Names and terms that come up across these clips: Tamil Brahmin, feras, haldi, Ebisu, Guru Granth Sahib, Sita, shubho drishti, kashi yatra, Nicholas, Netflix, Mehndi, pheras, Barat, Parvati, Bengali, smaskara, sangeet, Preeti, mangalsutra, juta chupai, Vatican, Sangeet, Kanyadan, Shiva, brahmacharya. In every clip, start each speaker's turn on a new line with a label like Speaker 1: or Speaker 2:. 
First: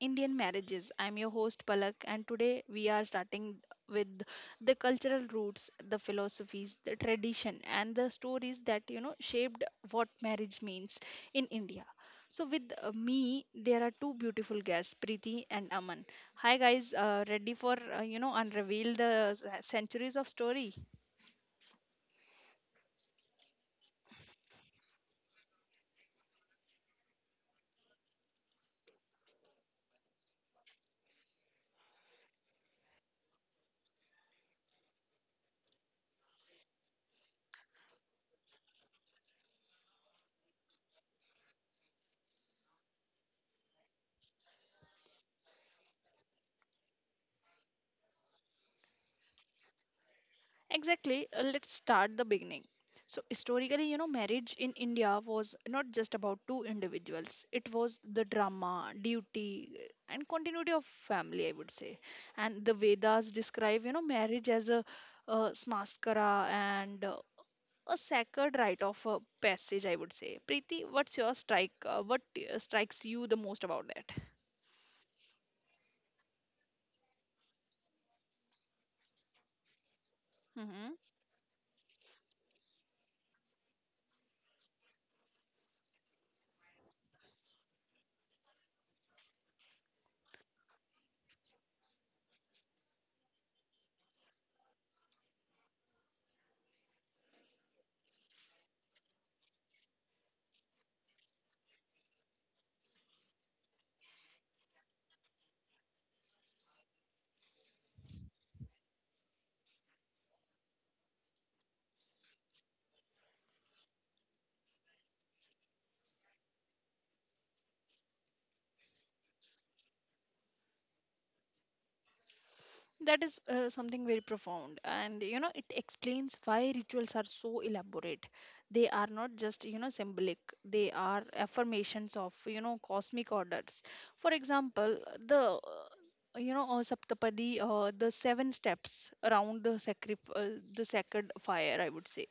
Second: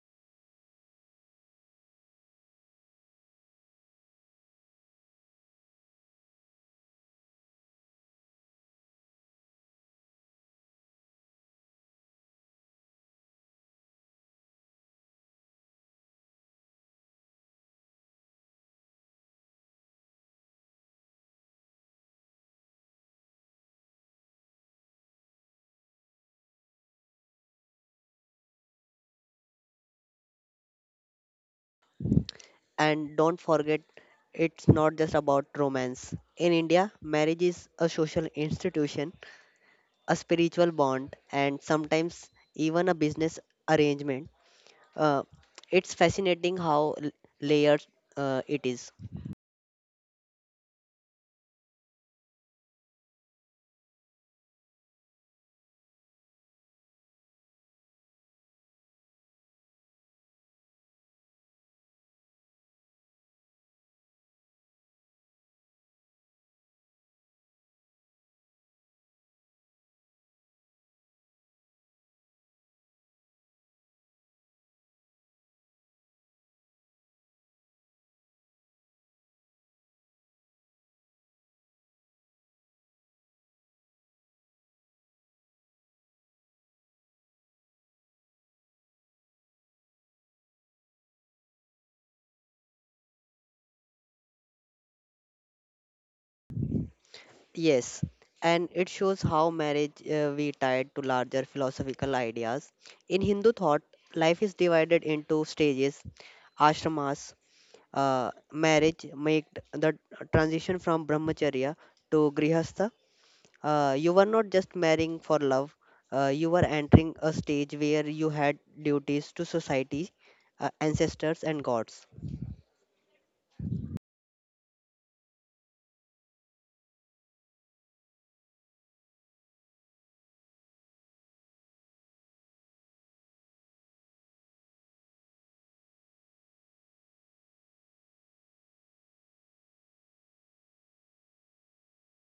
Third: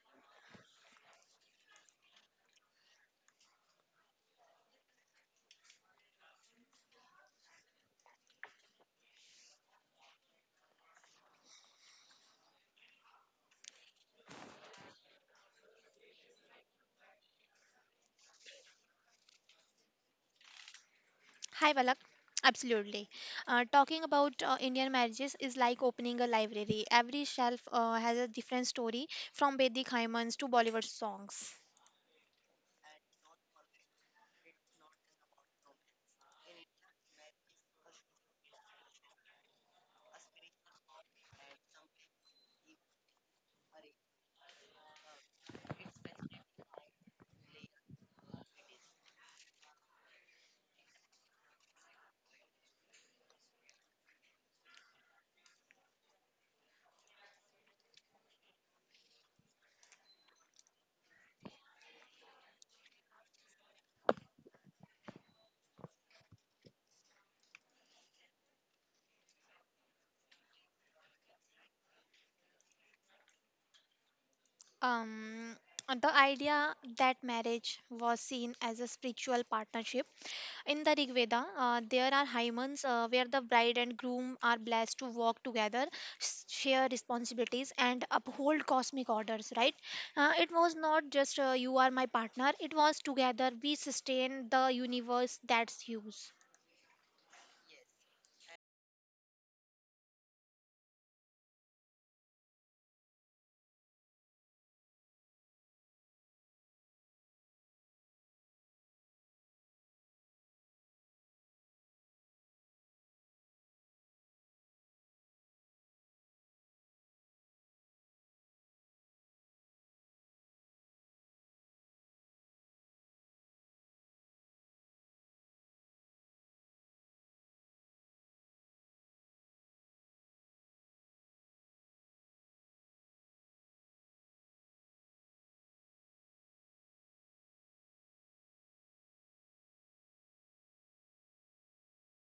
Speaker 1: Indian marriages. I'm your host, Palak, and today we are starting with the cultural roots, the philosophies, the tradition, and the stories that shaped what marriage means in India. So, with me, there are two beautiful guests, Preeti and Aman. Hi, guys. Ready for unravel the centuries of story?
Speaker 2: Hi, Balak. Absolutely. Talking about Indian marriages is like opening a library. Every shelf has a different story, from Vedic hymns to Bollywood songs.
Speaker 3: And don't forget, it's not just about romance. In India, marriage is a social institution, a spiritual bond, and sometimes even a business arrangement. Uh, it's fascinating how layered it is.
Speaker 1: Exactly. Let's start the beginning. So historically, marriage in India was not just about two individuals. It was the drama, duty, and continuity of family, I would say. And the Vedas describe, marriage as a smaskara and a sacred rite of passage, I would say. Preeti, what's your strike? What strikes you the most about that?
Speaker 2: Um, the idea that marriage was seen as a spiritual partnership. In the
Speaker 1: Mm-hmm.
Speaker 2: Rig Veda, there are hymens where the bride and groom are blessed to walk together, share responsibilities, and uphold cosmic orders, right? It was not just you are my partner, it was together we sustain the universe that's you.
Speaker 3: Yes, and it shows how marriage we tied to larger philosophical ideas. In Hindu thought, life is divided into stages, ashramas, marriage made the transition from brahmacharya to grihastha. You were not just marrying for love, you were entering a stage where you had duties to society, ancestors, and gods.
Speaker 1: That is something very profound, and it explains why rituals are so elaborate. They are not just symbolic; they are affirmations of cosmic orders. For example, the Saptapadi, the seven steps around the the sacred fire, I would say.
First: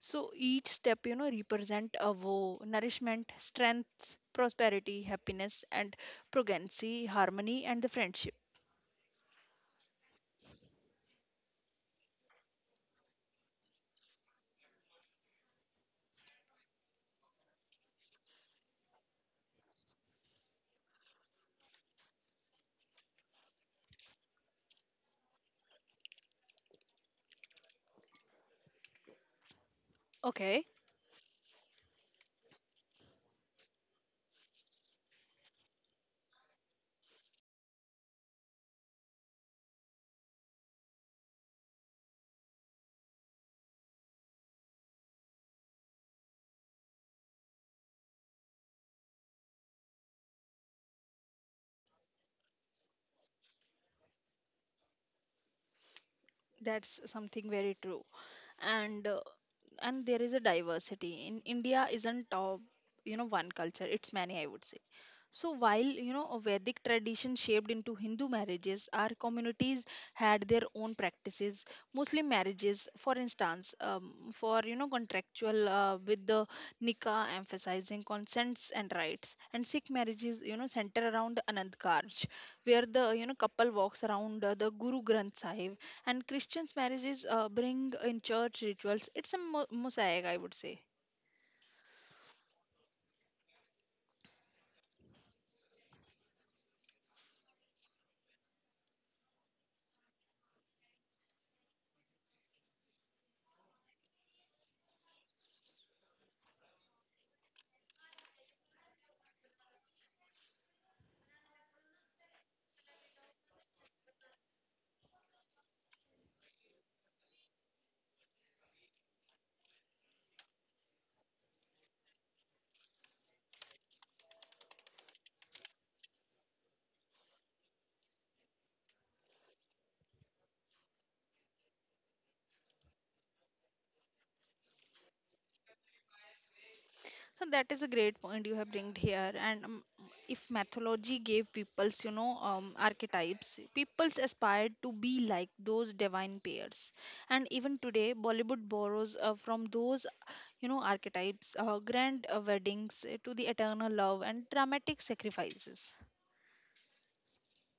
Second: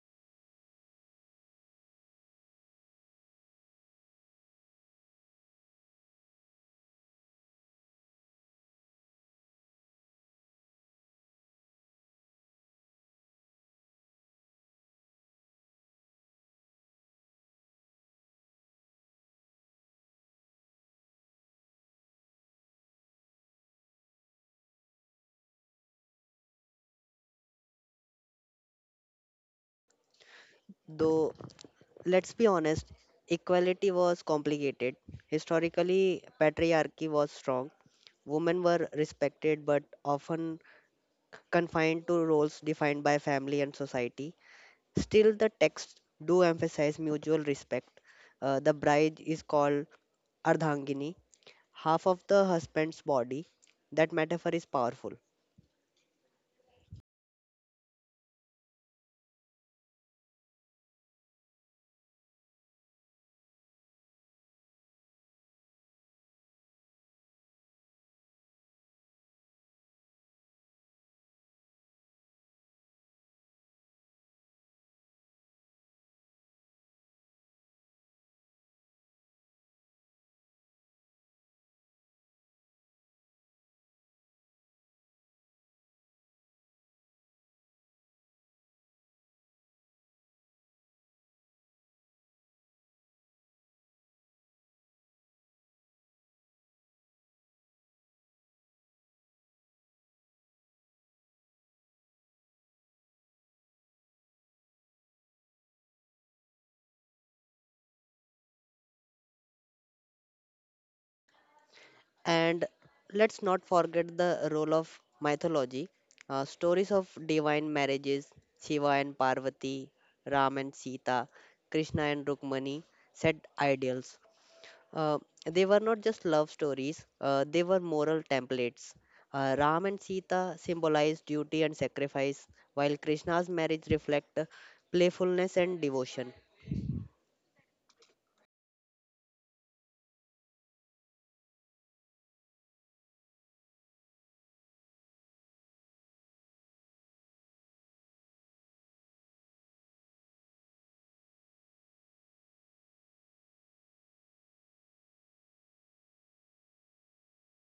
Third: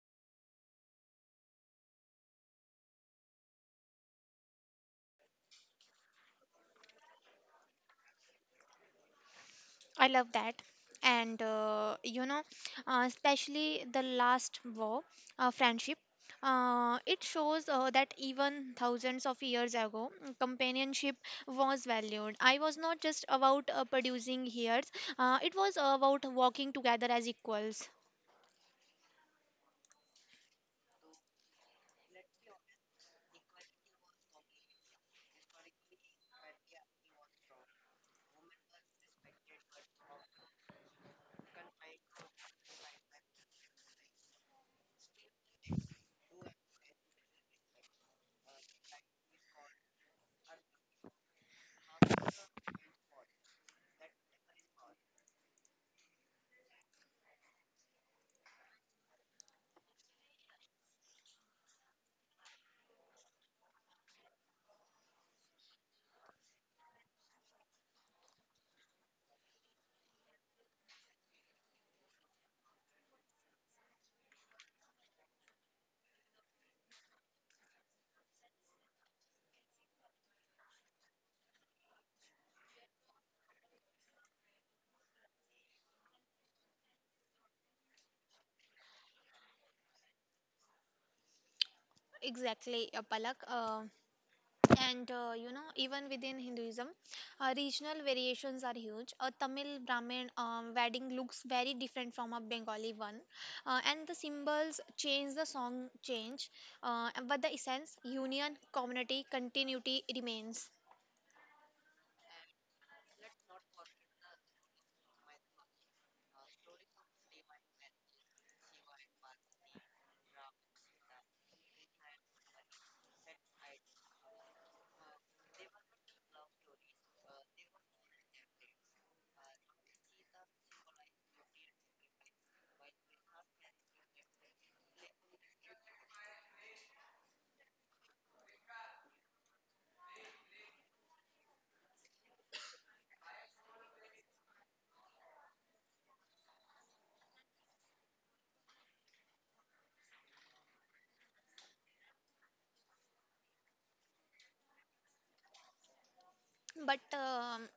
Speaker 1: So each step represent a vow, nourishment, strength, prosperity, happiness, and progeny, harmony, and the friendship.
Speaker 2: I love that. And, especially the last war, friendship, it shows that even thousands of years ago, companionship was valued. I was not just about producing heirs, it was about walking together as equals.
Speaker 1: Okay.
Speaker 3: Though, let's be honest, equality was complicated. Historically, patriarchy was strong. Women were respected but often confined to roles defined by family and society. Still, the texts do emphasize mutual respect. The bride is called Ardhangini, half of the husband's body. That metaphor is powerful.
Speaker 1: That's something very true. And uh, and there is a diversity. In India isn't one culture, it's many, I would say. So while a Vedic tradition shaped into Hindu marriages, our communities had their own practices. Muslim marriages, for instance, for contractual, with the nikah emphasizing consents and rights, and Sikh marriages center around the Anand Karj, where the couple walks around the Guru Granth Sahib, and Christians marriages bring in church rituals. It's a mosaic, I would say.
Speaker 2: Exactly, Palak. And even within Hinduism, regional variations are huge. A Tamil Brahmin wedding looks very different from a Bengali one, and the symbols change, the song change, but the essence, union, community, continuity remains.
Speaker 3: And let's not forget the role of mythology. Stories of divine marriages, Shiva and Parvati, Ram and Sita, Krishna and Rukmani, set ideals. Uh, they were not just love stories, they were moral templates. Ram and Sita symbolize duty and sacrifice, while Krishna's marriage reflect playfulness and devotion.
Speaker 1: So that is a great point you have bringed here. And if mythology gave peoples archetypes, peoples aspired to be like those divine pairs, and even today Bollywood borrows from those archetypes, grand weddings, to the eternal love and dramatic sacrifices.
Speaker 2: But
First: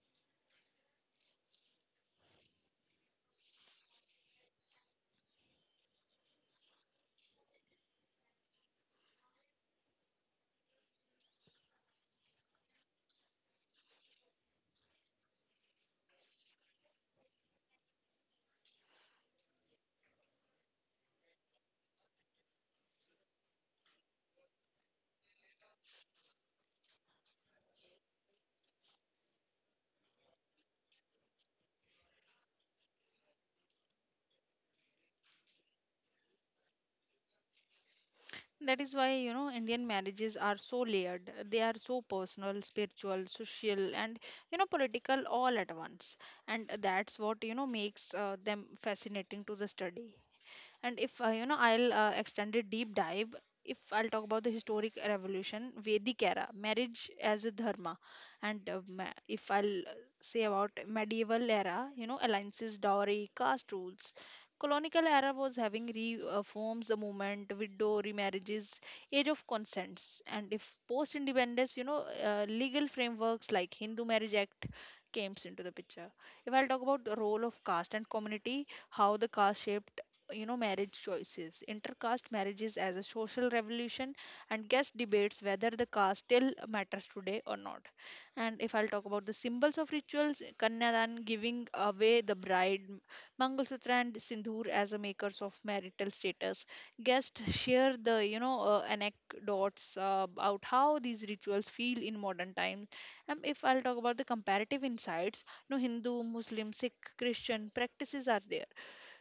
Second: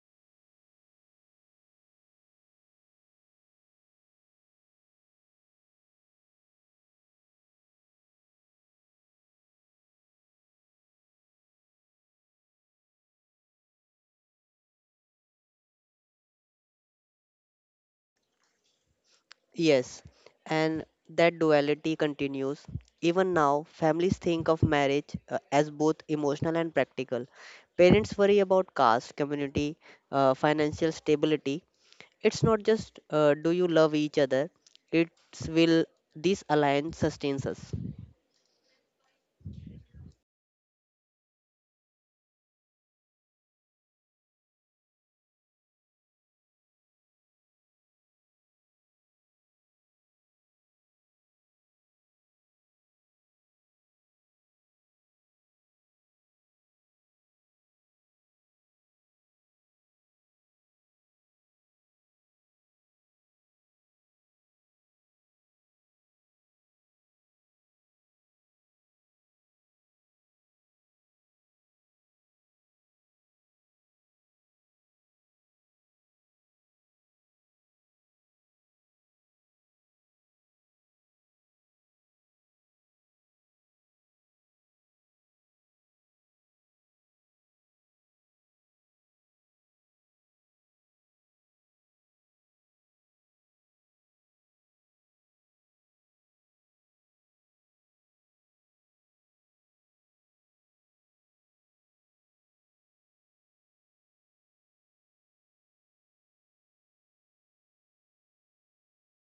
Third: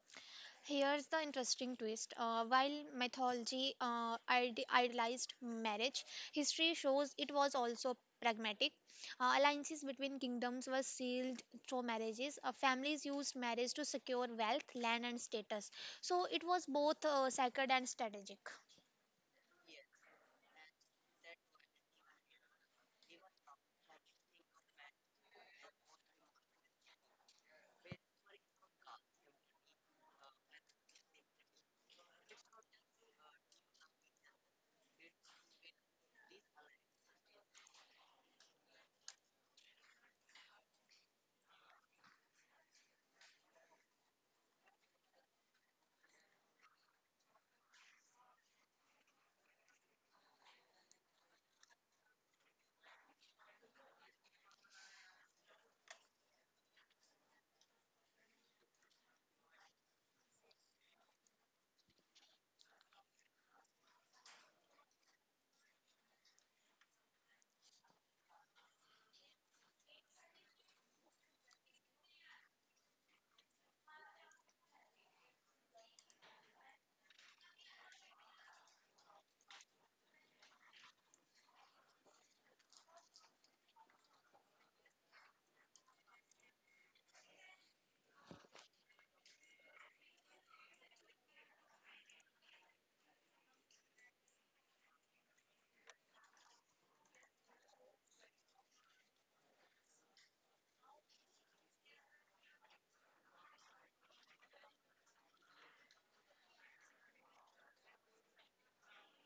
Speaker 2: Here's the interesting twist. While mythology idealized marriage, history shows it was also pragmatic. Alliances between kingdoms were sealed through marriages. Families used marriage to secure wealth, land, and status. So it was both sacred and strategic.
Speaker 3: Yes, and that duality continues. Even now, families think of marriage as both emotional and practical. Parents worry about caste, community, financial stability. It's not just do you love each other, it's will this alliance sustains us.
Speaker 1: That is why, Indian marriages are so layered. They are so personal, spiritual, social, and, political all at once. And that's what makes them fascinating to the study. And if I'll extend a deep dive, if I'll talk about the historic revolution, Vedic era marriage as a dharma, and if I'll say about medieval era, alliances, dowry, caste rules, colonial era was having reforms, the movement, widow remarriages, age of consents, and if post independence, legal frameworks like Hindu Marriage Act came into the picture. If I'll talk about the role of caste and community, how the caste shaped marriage choices, intercaste marriages as a social revolution, and guest debates whether the caste still matters today or not. And if I'll talk about the symbols of rituals, kanyadan, giving away the bride, mangalsutra and sindoor as a makers of marital status, guests share the anecdotes about how these rituals feel in modern times. And if I'll talk about the comparative insights, no Hindu, Muslim, Sikh, Christian practices are there,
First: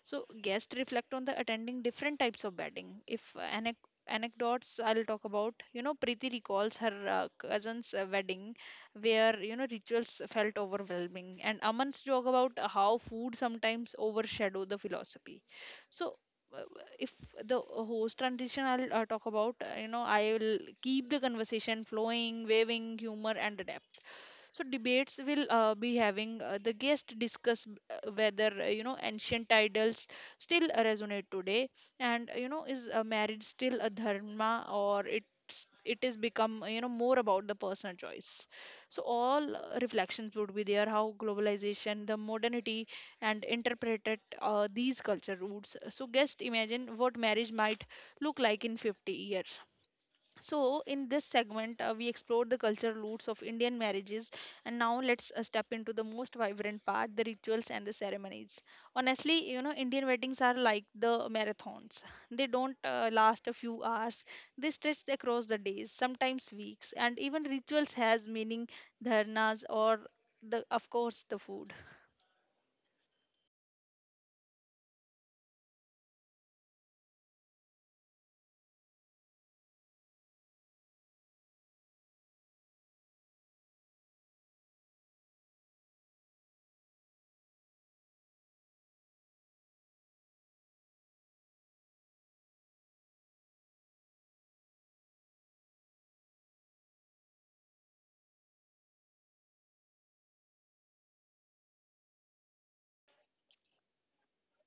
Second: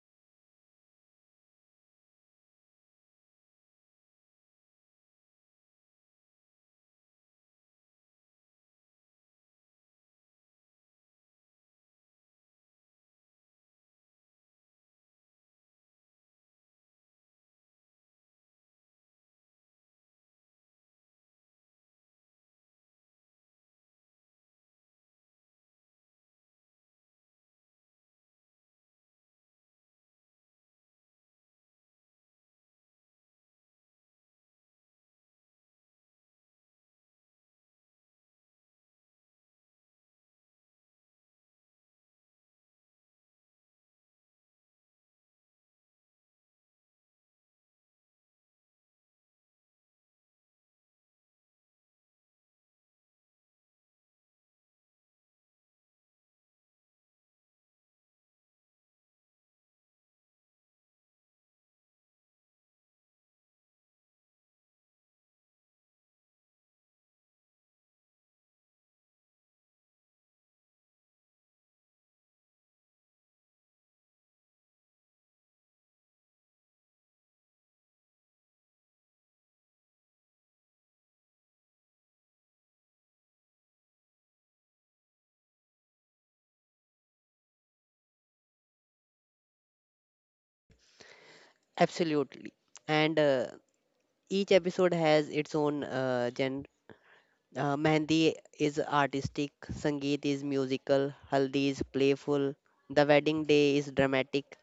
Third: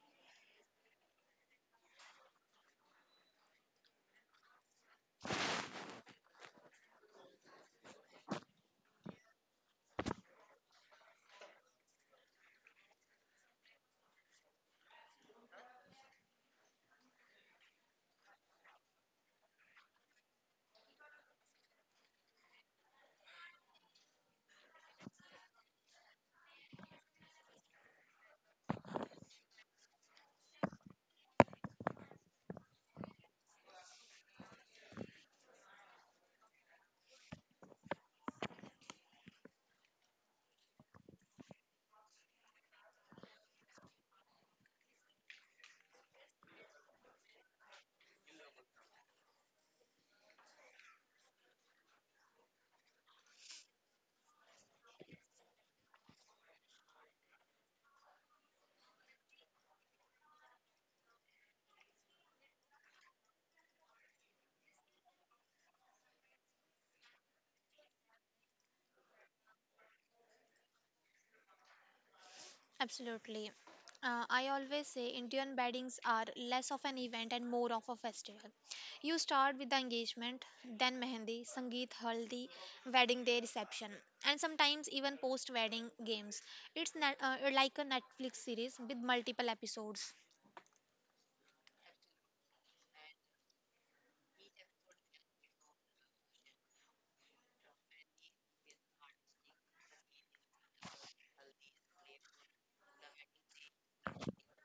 Speaker 1: so guests reflect on the attending different types of batting. If anecdotes I'll talk about, Preeti recalls her cousin's wedding where, rituals felt overwhelming. And Aman's joke about how food sometimes overshadow the philosophy. So, uh, if the host transition, I'll talk about, I will keep the conversation flowing, waving humor and depth. So debates will be having, the guest discuss whether ancient titles still resonate today, and is marriage still a dharma, or it is become more about the personal choice. So all reflections would be there, how globalization, the modernity and interpreted these culture roots. So guest imagine what marriage might look like in 50 years. So, in this segment, we explored the cultural roots of Indian marriages, and now let's step into the most vibrant part, the rituals and the ceremonies. Honestly, Indian weddings are like the marathons, they don't last a few hours, they stretch across the days, sometimes weeks, and even rituals has meaning, dharnas, or of course, the food.
Speaker 2: Absolutely. I always say Indian weddings are less of an event and more of a festival. You start with the engagement, then mehendi, sangeet, haldi, wedding day reception, and sometimes even post wedding games. It's like a Netflix series with multiple episodes.
Speaker 3: Absolutely. And each episode has its own genre. Mehndi is artistic, Sangeet is musical, Haldi is playful, the wedding day is dramatic,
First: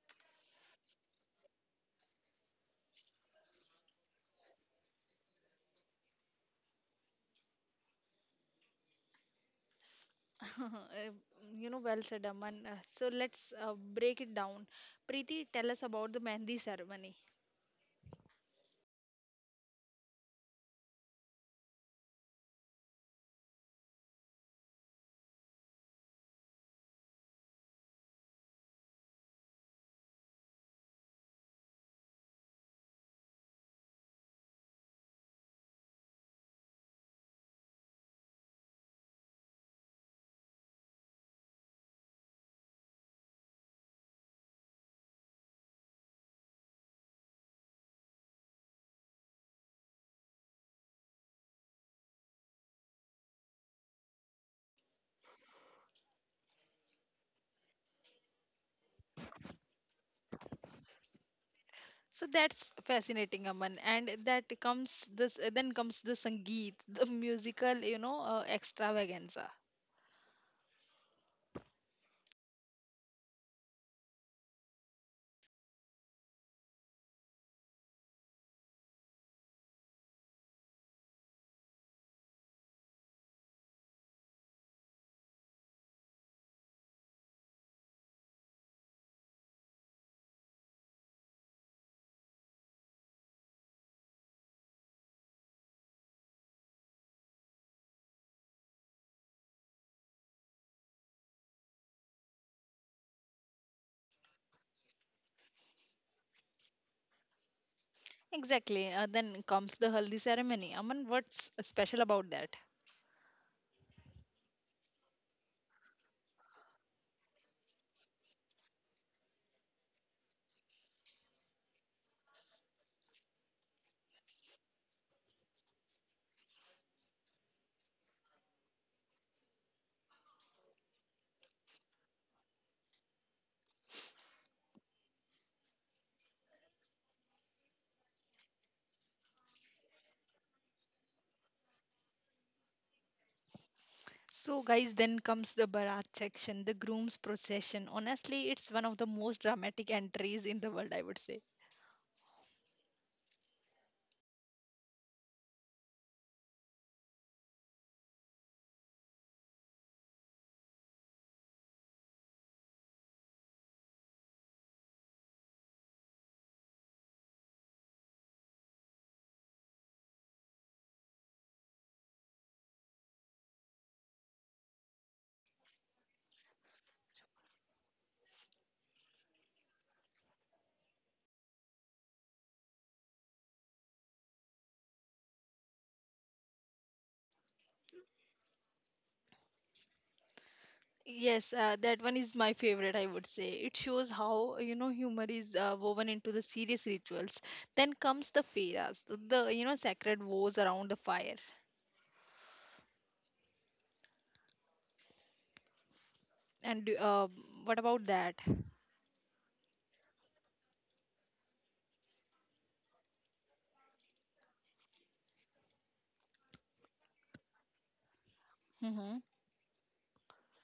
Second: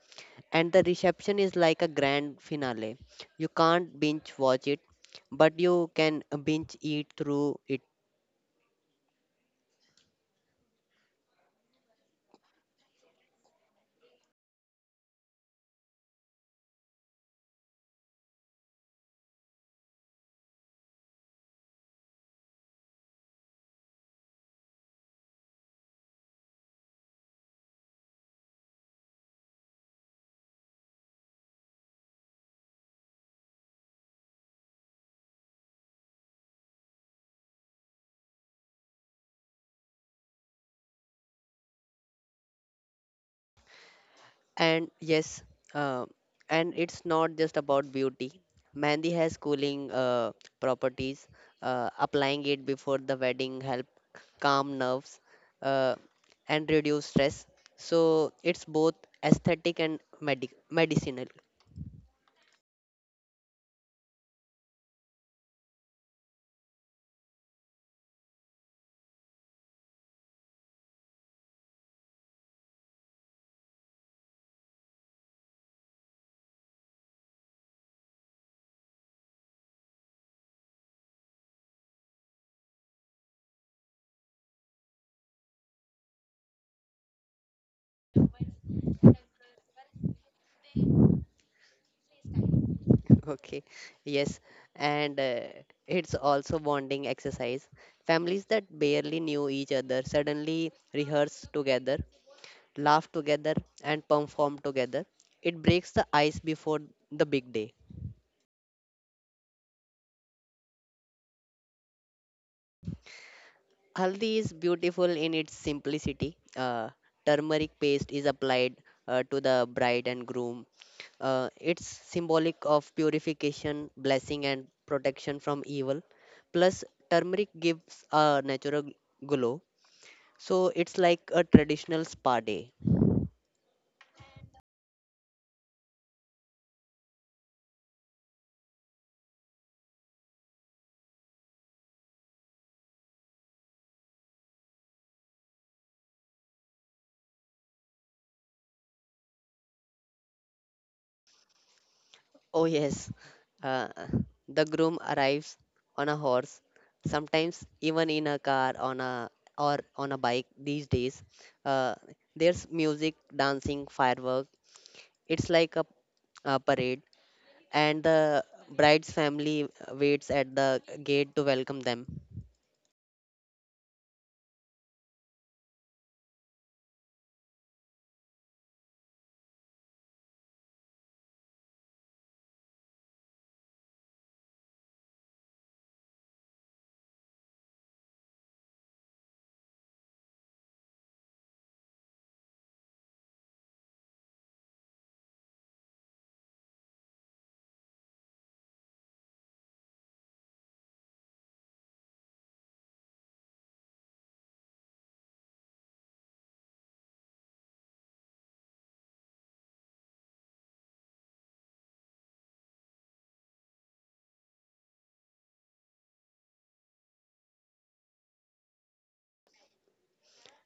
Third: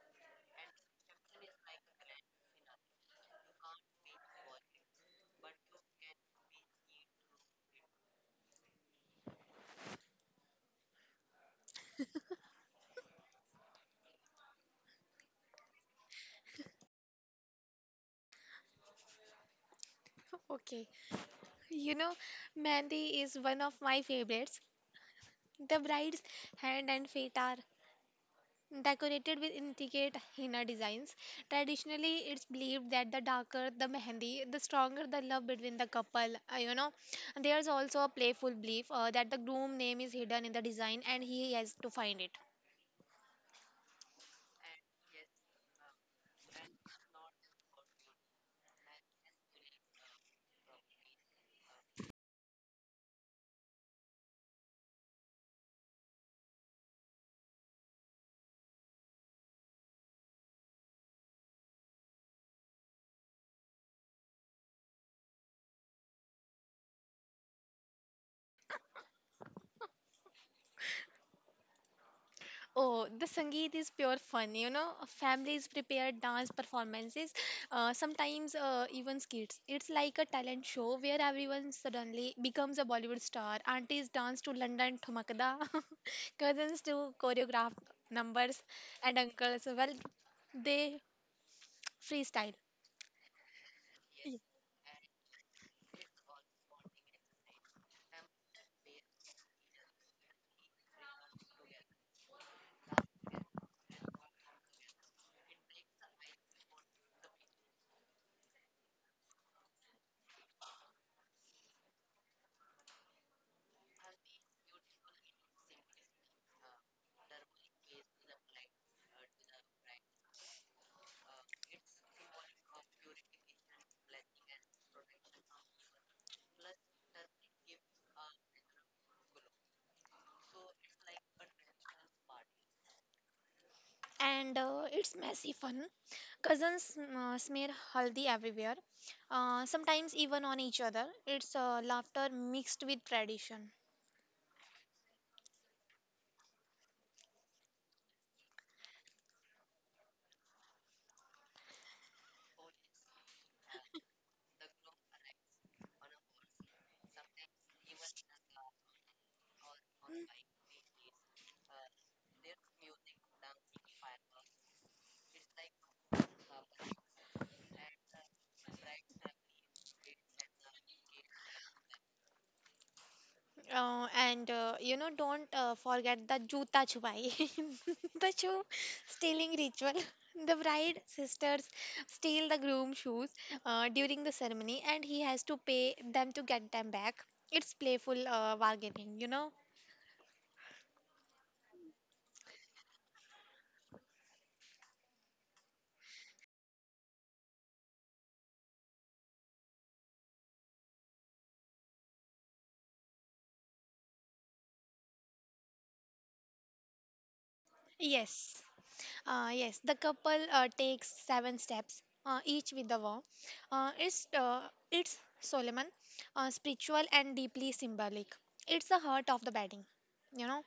Speaker 3: and the reception is like a grand finale. You can't binge watch it, but you can binge eat through it.
Speaker 1: Well said, Aman. So let's break it down. Preeti, tell us about the Mehndi ceremony.
Speaker 2: Okay, you know, Mehndi is one of my favorites. The bride's hand and feet are decorated with intricate henna designs. Traditionally, it's believed that the darker the mehendi, the stronger the love between the couple. There's also a playful belief that the groom name is hidden in the design and he has to find it.
Speaker 3: And yes, uh, and it's not just about beauty. Mehndi has cooling properties. Applying it before the wedding help calm nerves uh, and reduce stress. So it's both aesthetic and medicinal.
Speaker 1: So that's fascinating, Aman. And that comes this then comes the Sangeet, the musical, extravaganza.
Speaker 2: Oh, the Sangeet is pure fun. Families prepare dance performances, sometimes even skits. It's like a talent show where everyone suddenly becomes a Bollywood star. Aunties dance to London Thumakda, cousins do choreographed numbers, and uncles, well, they freestyle.
Speaker 3: Okay, yes, and it's also bonding exercise. Families that barely knew each other suddenly rehearse together, laugh together, and perform together. It breaks the ice before the big day.
Speaker 1: Exactly. Then comes the haldi ceremony. Aman, what's special about that?
Speaker 3: Haldi is beautiful in its simplicity. Turmeric paste is applied to the bride and groom. It's symbolic of purification, blessing, and protection from evil. Plus, turmeric gives a natural glow, so it's like a traditional spa day.
Speaker 2: And it's messy fun. Cousins smear haldi everywhere, sometimes even on each other. It's laughter mixed with tradition.
Speaker 1: So, guys, then comes the Barat section, the groom's procession. Honestly, it's one of the most dramatic entries in the world, I would say.
Speaker 3: Oh, yes. Uh, the groom arrives on a horse, sometimes even in a car on a or on a bike these days. Uh, there's music, dancing, firework. It's like a parade, and the bride's family waits at the gate to welcome them.
Speaker 2: And don't forget the juta chupai, the shoe stealing ritual. The bride sisters steal the groom's shoes during the ceremony, and he has to pay them to get them back. It's playful bargaining.
Speaker 1: Yes, that one is my favorite, I would say. It shows how, humor is woven into the serious rituals. Then comes the feras, sacred vows around the fire. And what about that?
Speaker 2: Yes. Yes, the couple takes seven steps, each with the vow. Uh, it's uh, it's Solomon, spiritual and deeply symbolic. It's the
Speaker 1: Hmm.
Speaker 2: heart of the wedding, you know.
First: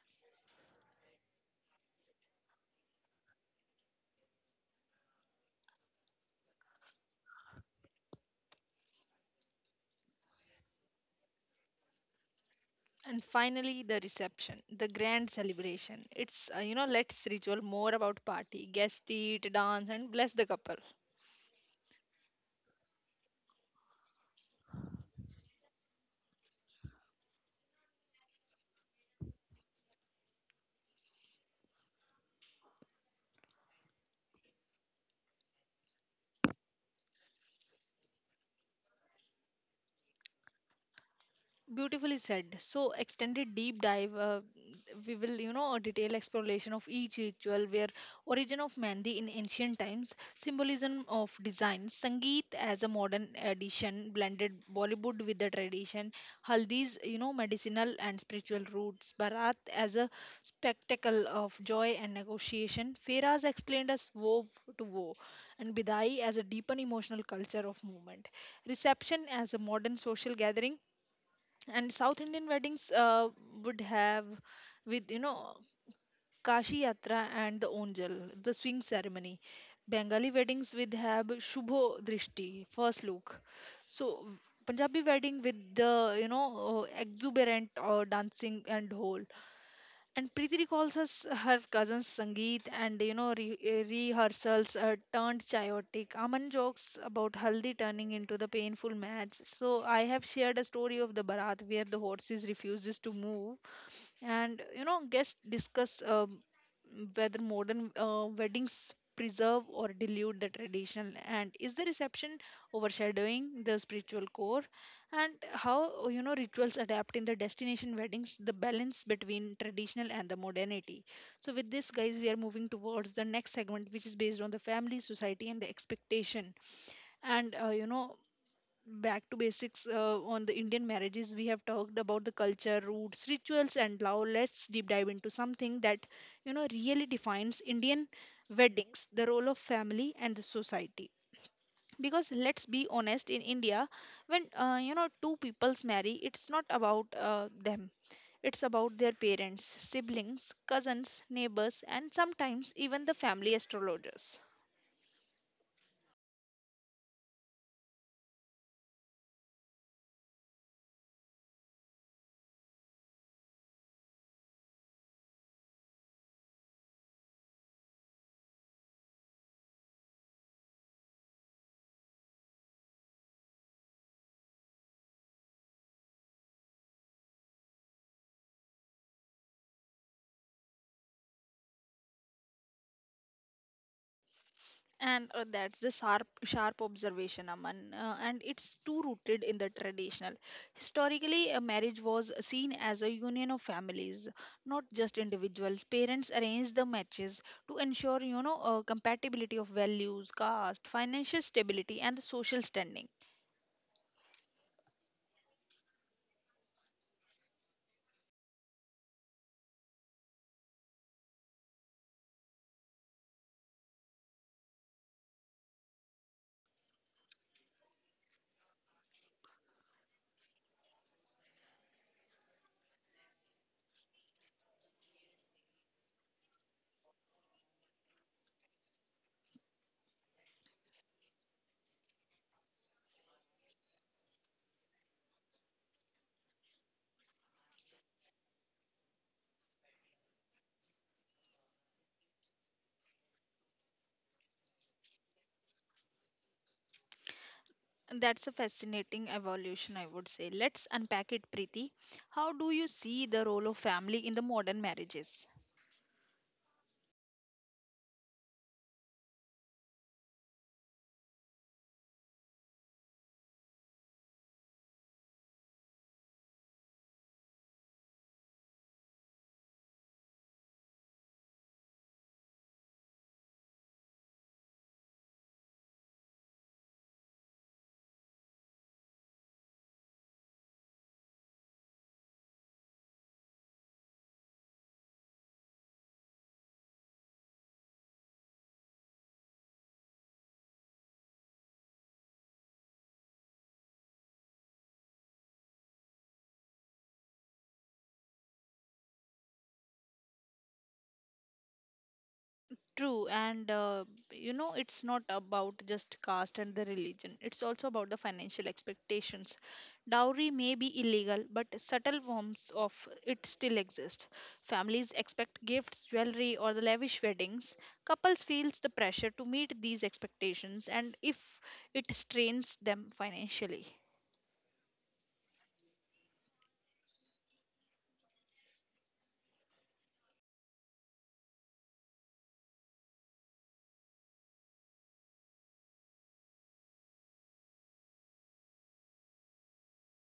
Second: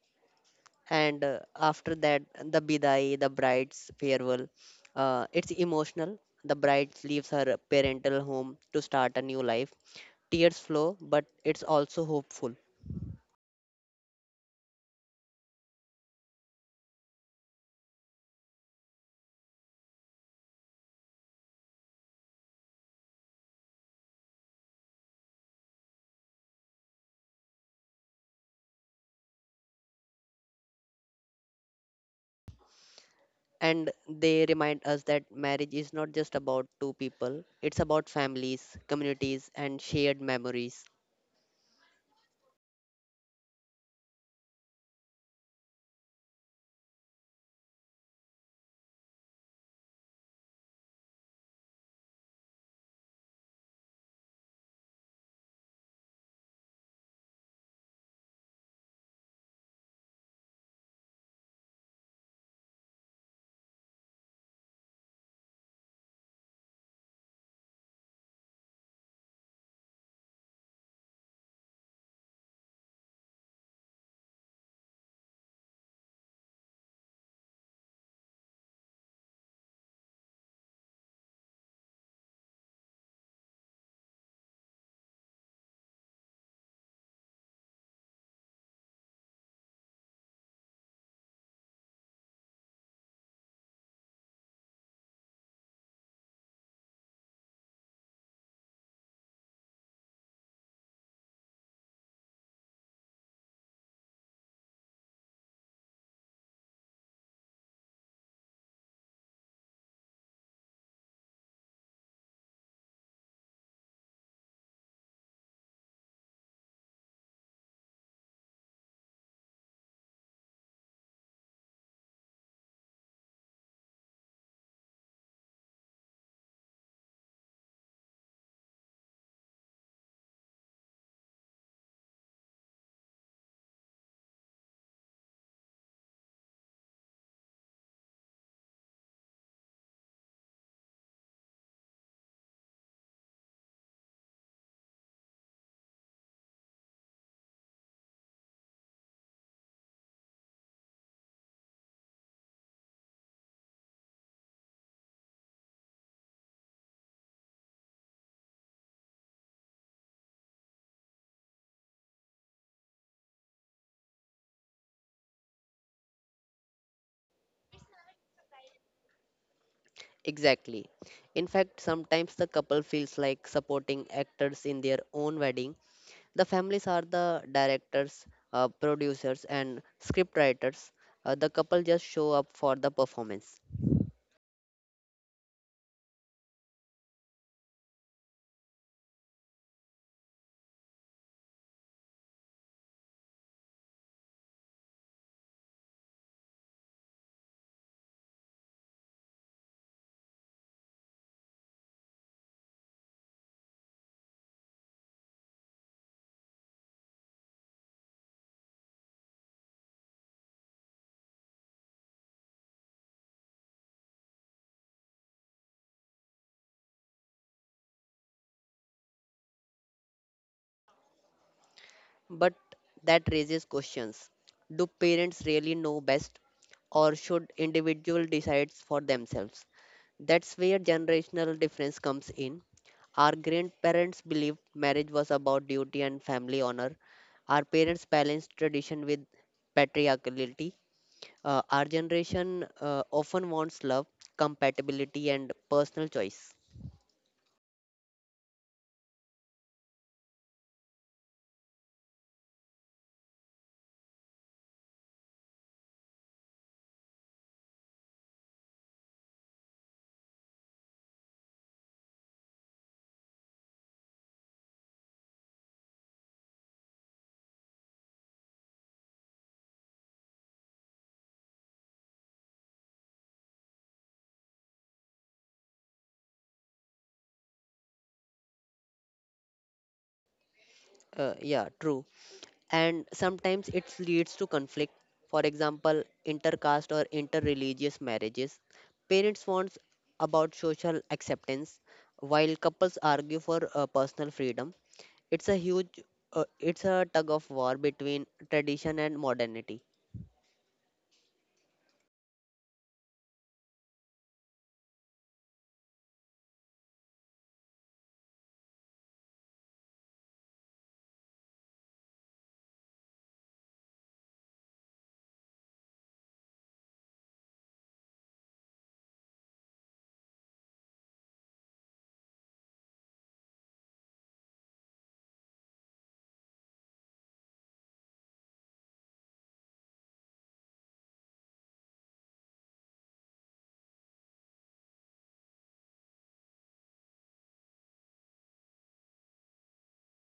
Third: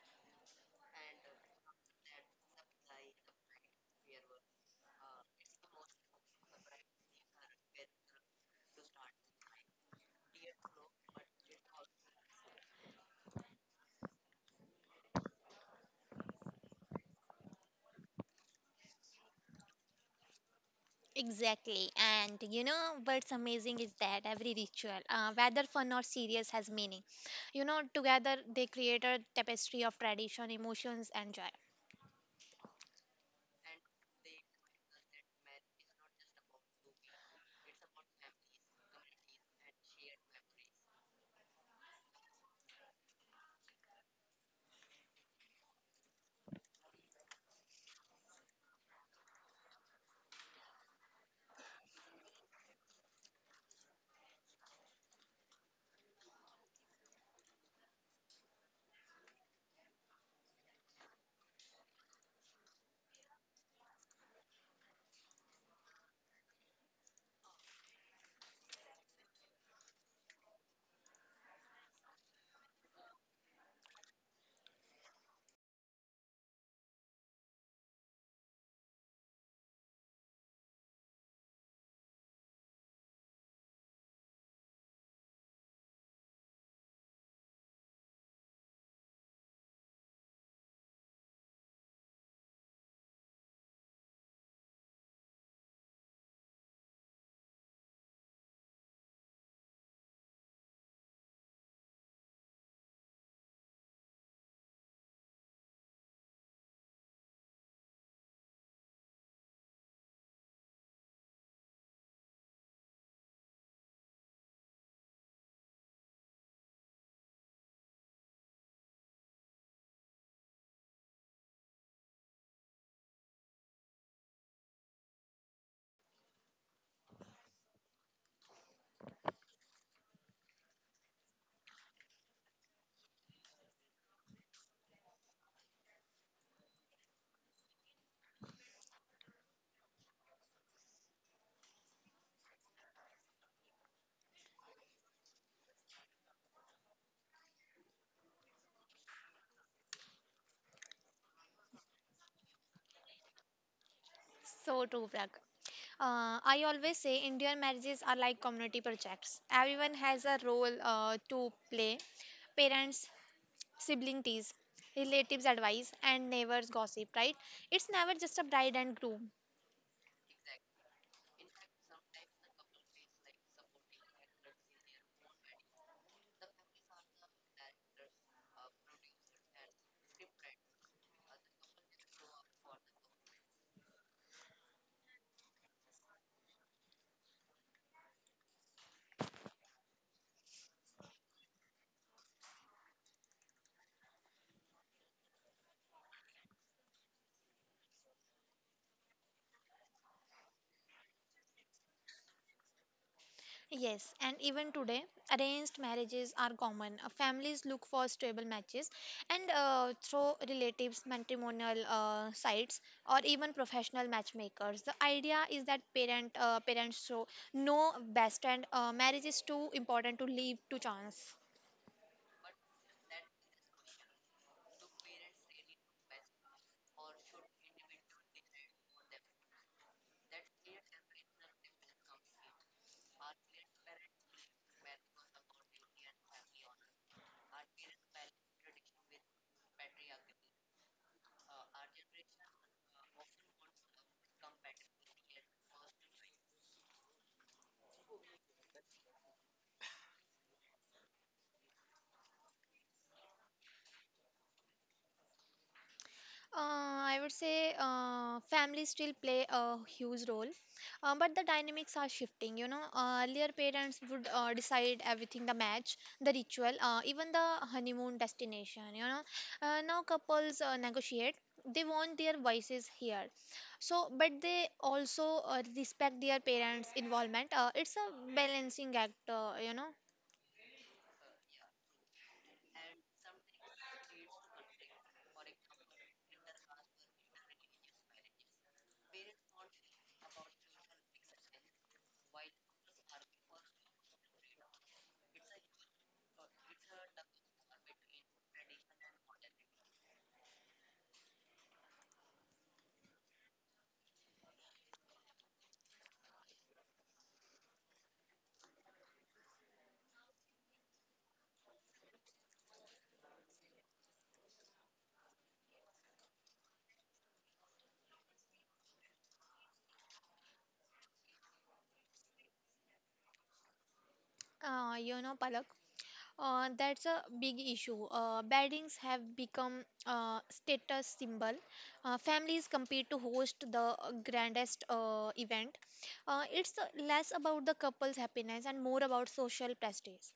Speaker 3: And after that, the bidai, the bride's farewell. It's emotional. The bride leaves her parental home to start a new life, tears flow, but it's also hopeful.
Speaker 1: And finally, the reception, the grand celebration. It's, let's ritual more about party, guest eat, dance, and bless the couple.
Speaker 2: Exactly. And you know what's amazing is that every ritual, whether fun or serious, has meaning. Together they create a tapestry of tradition, emotions, and joy.
Speaker 3: And they remind us that marriage is not just about two people, it's about families, communities, and shared memories.
Speaker 1: Beautifully said. So, extended deep dive. We will a detailed exploration of each ritual, where origin of Mehndi in ancient times, symbolism of design, Sangeet as a modern addition, blended Bollywood with the tradition, Haldi's, medicinal and spiritual roots, Bharat as a spectacle of joy and negotiation, Feras explained us woe to woe, and Bidai as a deepen emotional culture of movement, reception as a modern social gathering, and South Indian weddings would have with kashi yatra and the onjal, the swing ceremony. Bengali weddings with have shubho drishti, first look. So Punjabi wedding with the exuberant dancing and whole. And Preeti recalls us her cousin's Sangeet, and rehearsals turned chaotic. Aman jokes about Haldi turning into the painful match. So I have shared a story of the Bharat where the horses refuses to move, and guests discuss whether modern weddings preserve or dilute the traditional, and is the reception overshadowing the spiritual core, and how rituals adapt in the destination weddings, the balance between traditional and the modernity. So with this, guys, we are moving towards the next segment, which is based on the family, society and the expectation. And uh, you know back to basics on the Indian marriages. We have talked about the culture, roots, rituals, and now let's deep dive into something that really defines Indian weddings, the role of family and the society. Because let's be honest, in India, when two peoples marry, it's not about them. It's about their parents, siblings, cousins, neighbors, and sometimes even the family astrologers.
Speaker 2: So true, Prakash. I always say Indian marriages are like community projects. Everyone has a role to play. Parents, sibling tease, relatives advice, and neighbors gossip, right? It's never just a bride and groom.
Speaker 3: Exactly. In fact, sometimes the couple feels like supporting actors in their own wedding. The families are the directors, producers, and scriptwriters. The couple just show up for the performance.
Speaker 1: And that's the sharp, sharp observation, Aman. And it's too rooted in the traditional. Historically, a marriage was seen as a union of families, not just individuals. Parents arranged the matches to ensure, compatibility of values, caste, financial stability, and the social standing.
Speaker 2: Yes, and even today, arranged marriages are common. Families look for stable matches and through relatives, matrimonial sites, or even professional matchmakers. The idea is that parents show know best, and marriage is too important to leave to chance.
Speaker 3: But that raises questions. Do parents really know best or should individual decide for themselves? That's where generational difference comes in. Our grandparents believed marriage was about duty and family honor. Our parents balanced tradition with patriarchality. Our generation often wants love, compatibility, and personal choice.
Speaker 1: And that's a fascinating evolution, I would say. Let's unpack it, Preeti. How do you see the role of family in the modern marriages?
Speaker 2: I would say families still play a huge role, but the dynamics are shifting. Earlier parents would decide everything the match, the ritual, even the honeymoon destination. Now couples negotiate, they want their voices here, so, but they also respect their parents' involvement. It's a balancing act.
Speaker 3: Yeah, true. And sometimes it leads to conflict, for example intercaste or interreligious marriages, parents want about social acceptance while couples argue for personal freedom. It's a huge, it's a tug of war between tradition and modernity.
Speaker 1: True, and it's not about just caste and the religion. It's also about the financial expectations. Dowry may be illegal, but subtle forms of it still exist. Families expect gifts, jewelry, or the lavish weddings. Couples feels the pressure to meet these expectations, and if it strains them financially.
Speaker 2: Palak. That's a big issue. Weddings have become a status symbol. Families compete to host the grandest event. It's less about the couple's happiness and more about social prestige.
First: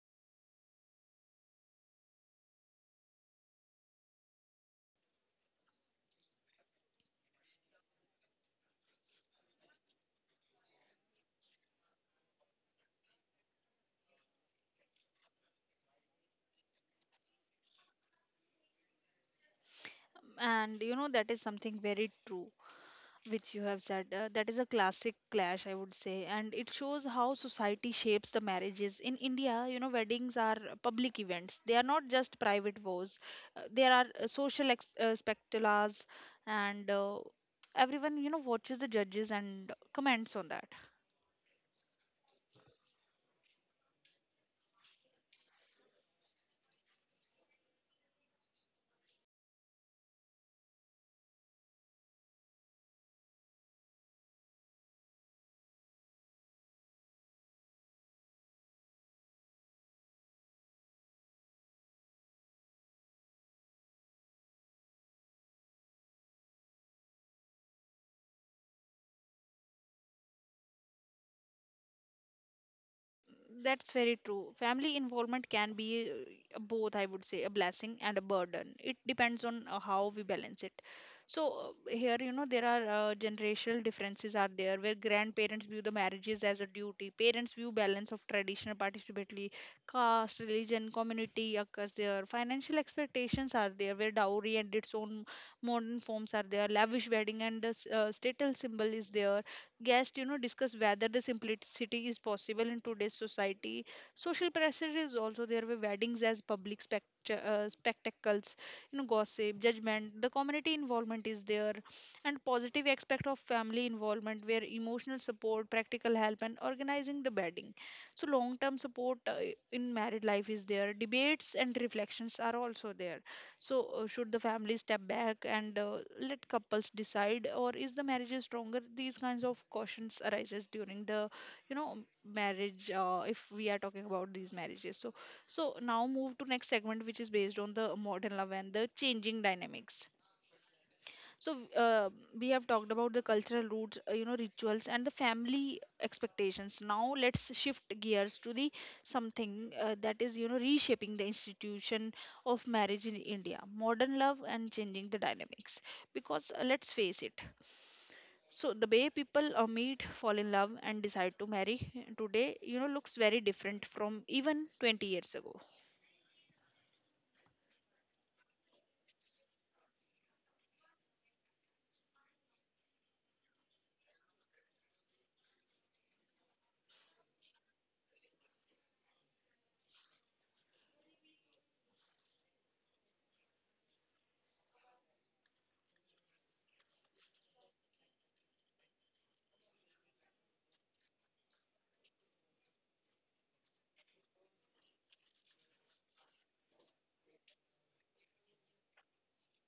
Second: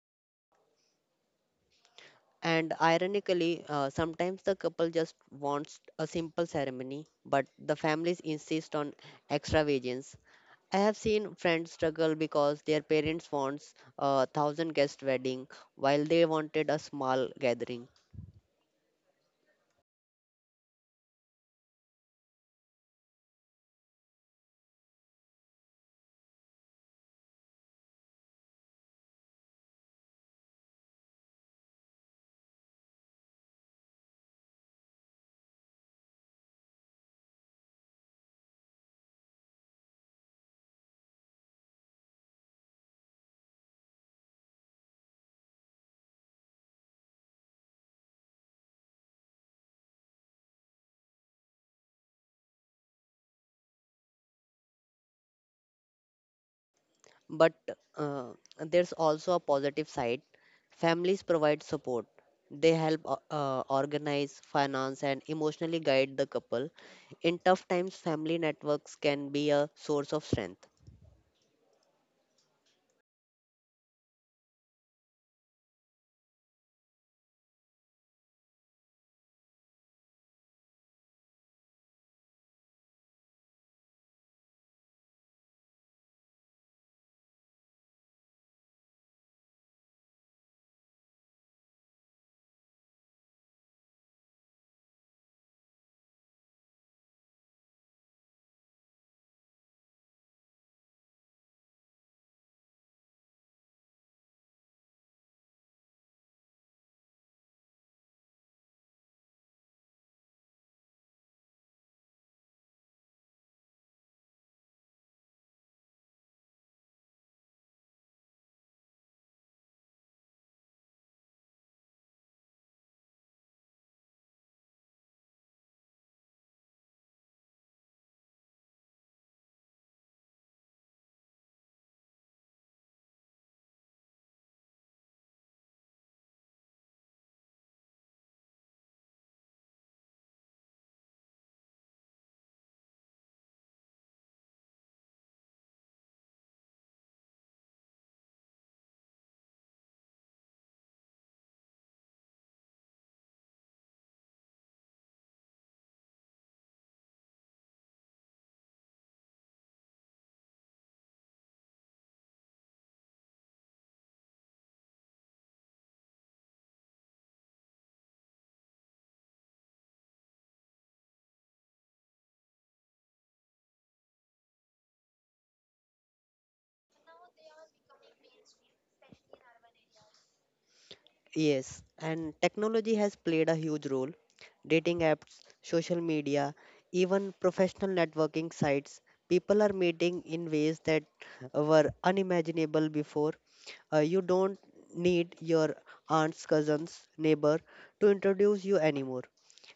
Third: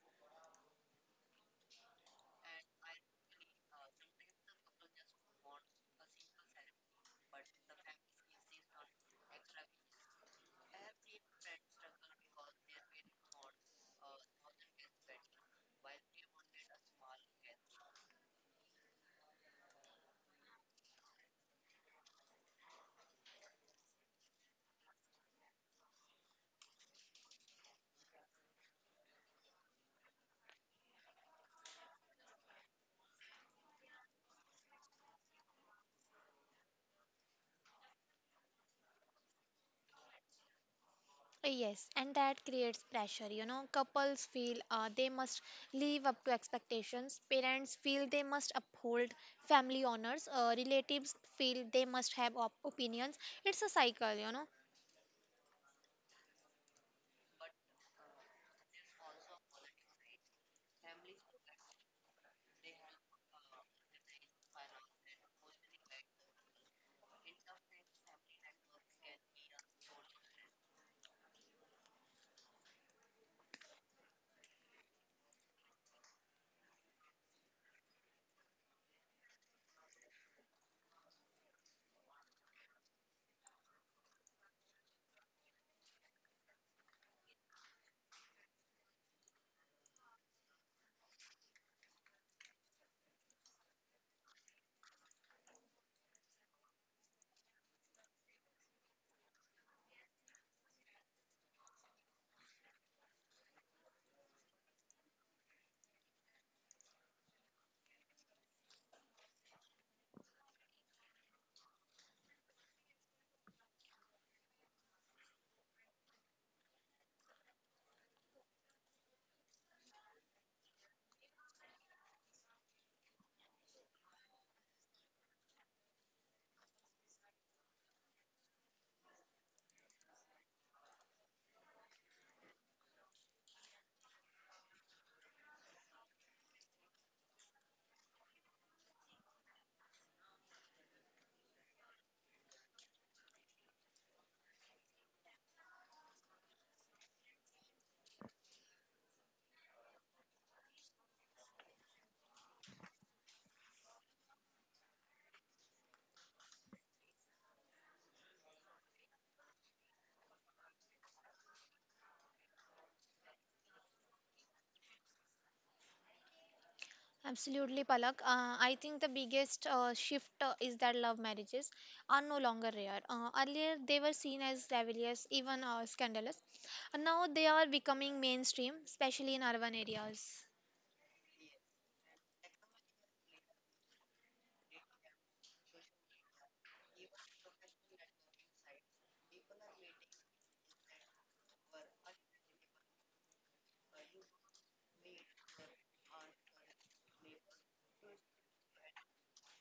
Speaker 3: And ironically, sometimes the couple just wants a simple ceremony, but the families insist on extravagance. I have seen friends struggle because their parents wants a thousand guest wedding while they wanted a small gathering.
Speaker 1: And that is something very true, which you have said. That is a classic clash, I would say, and it shows how society shapes the marriages in India. Weddings are public events, they are not just private vows. There are social spectaculars, and everyone watches the judges and comments on that.
Speaker 2: Yes, and that creates pressure. Couples feel they must live up to expectations. Parents feel they must uphold family honors. Relatives feel they must have opinions. It's a cycle.
Speaker 3: But uh, there's also a positive side. Families provide support. They help organize, finance, and emotionally guide the couple. In tough times, family networks can be a source of strength.
Speaker 1: That's very true. Family involvement can be both, I would say, a blessing and a burden. It depends on how we balance it. Here there are generational differences are there where grandparents view the marriages as a duty, parents view balance of traditional participatory caste, religion, community occurs there, financial expectations are there where dowry and its own modern forms are there, lavish wedding and the statal symbol is there guest discuss whether the simplicity is possible in today's society social pressure is also there with weddings as public spectacles gossip judgment the community involvement is there and positive aspect of family involvement where emotional support practical help and organizing the wedding so long term support in married life is there debates and reflections are also there So should the family step back and let couples decide, or is the marriage is stronger? These kinds of cautions arises during the, you know, marriage. If we are talking about these marriages, so now move to next segment, which is based on the modern love and the changing dynamics. So uh, we have talked about the cultural roots, rituals and the family expectations. Now let's shift gears to the something that is, reshaping the institution of marriage in India, modern love and changing the dynamics. Because let's face it, so the way people meet, fall in love, and decide to marry today, looks very different from even 20 years ago.
Speaker 2: Absolutely, Palak. I think the biggest shift is that love marriages are no longer rare. Earlier, they were seen as rebellious, even scandalous. And now they are becoming mainstream, especially in urban areas.
Speaker 3: Yes, and technology has played a huge role. Dating apps, social media, even professional networking sites, people are meeting in ways that were unimaginable before. You don't need your aunt's cousin's neighbor to introduce you anymore.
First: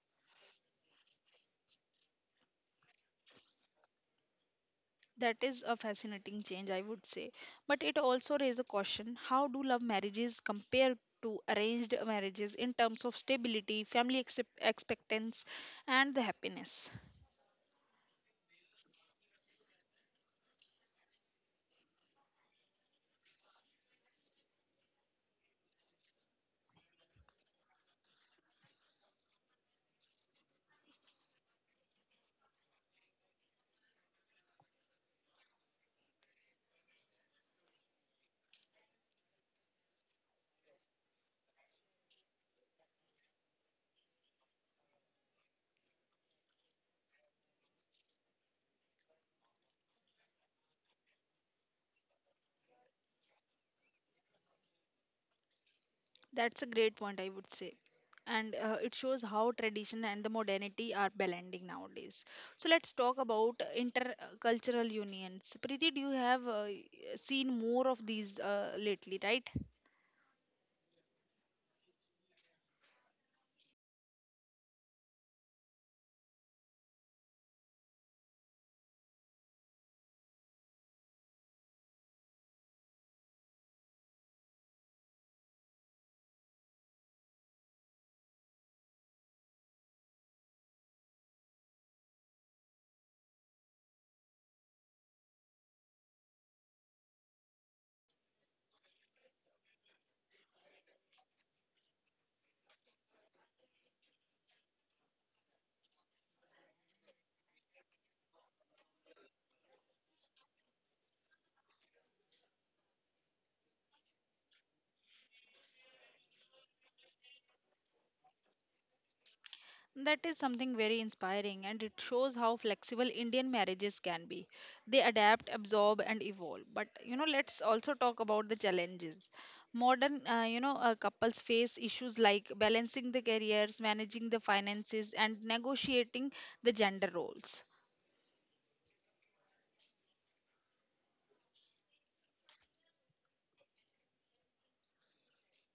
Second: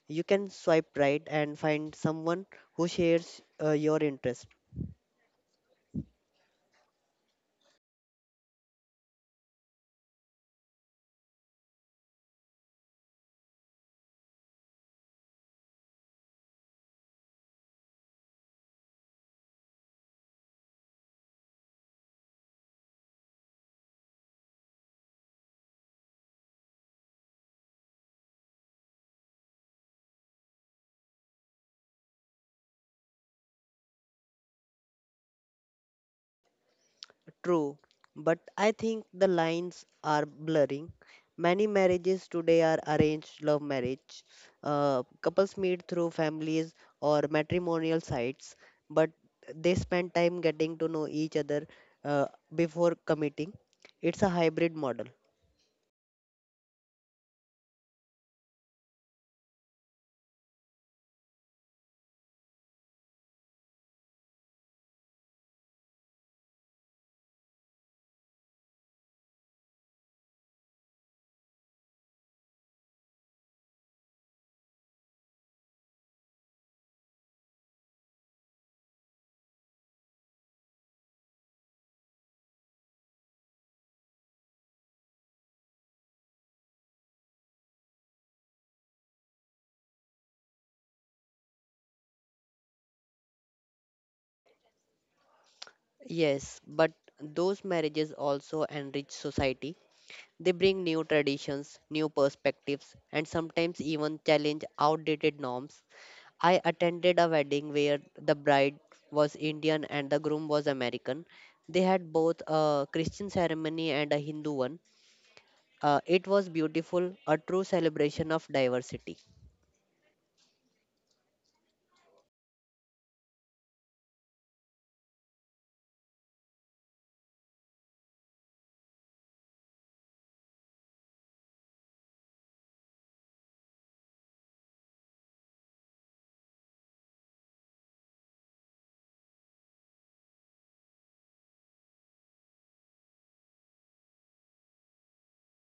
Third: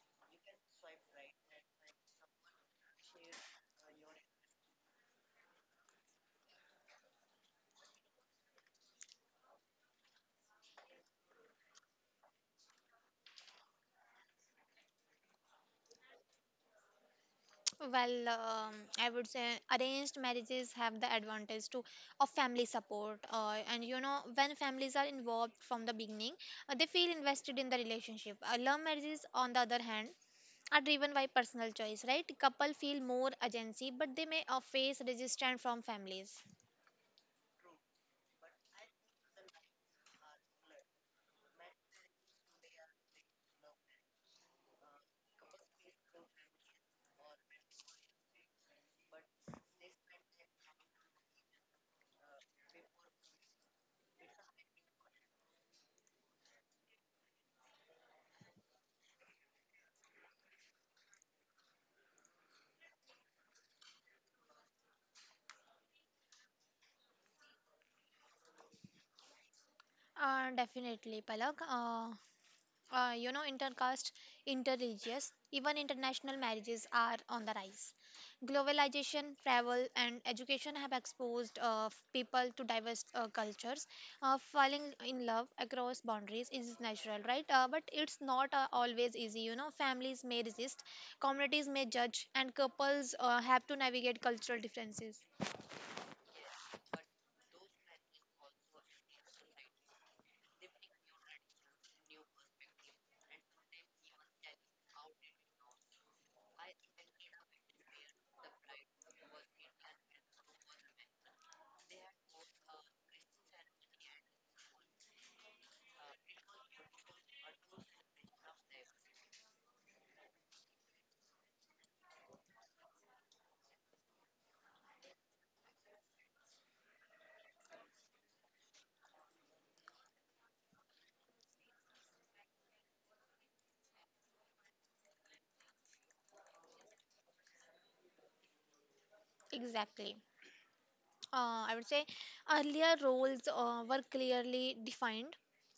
Speaker 3: You can swipe right and find someone who shares your interest.
Speaker 1: That is a fascinating change, I would say. But it also raises a question how do love marriages compare to arranged marriages in terms of stability, family excep expectance, and the happiness?
Speaker 2: Well, I would say arranged marriages have the advantage to of family support, and when families are involved from the beginning, they feel invested in the relationship. Love marriages, on the other hand, are driven by personal choice, right? Couple feel more agency, but they may face resistance from families.
Speaker 3: True, but I think the lines are blurring. Many marriages today are arranged love marriage. Couples meet through families or matrimonial sites, but they spend time getting to know each other uh, before committing. It's a hybrid model.
Speaker 1: That's a great point, I would say. And it shows how tradition and the modernity are blending nowadays. So let's talk about intercultural unions. Preeti, do you have seen more of these lately, right?
Speaker 2: Definitely, Palak. Intercaste, interreligious, even international marriages are on the rise. Globalization, travel, and education have exposed people to diverse cultures. Falling in love across boundaries is natural, right? But it's not always easy. Families may resist, communities may judge, and couples have to navigate cultural differences.
Speaker 3: Yes, but those marriages also enrich society. They bring new traditions, new perspectives, and sometimes even challenge outdated norms. I attended a wedding where the bride was Indian and the groom was American. They had both a Christian ceremony and a Hindu one. It was beautiful, a true celebration of diversity.
Speaker 1: That is something very inspiring, and it shows how flexible Indian marriages can be. They adapt, absorb, and evolve. But you know, let's also talk about the challenges. Modern couples face issues like balancing the careers, managing the finances, and negotiating the gender roles.
Speaker 2: Exactly. I would say earlier roles were clearly defined.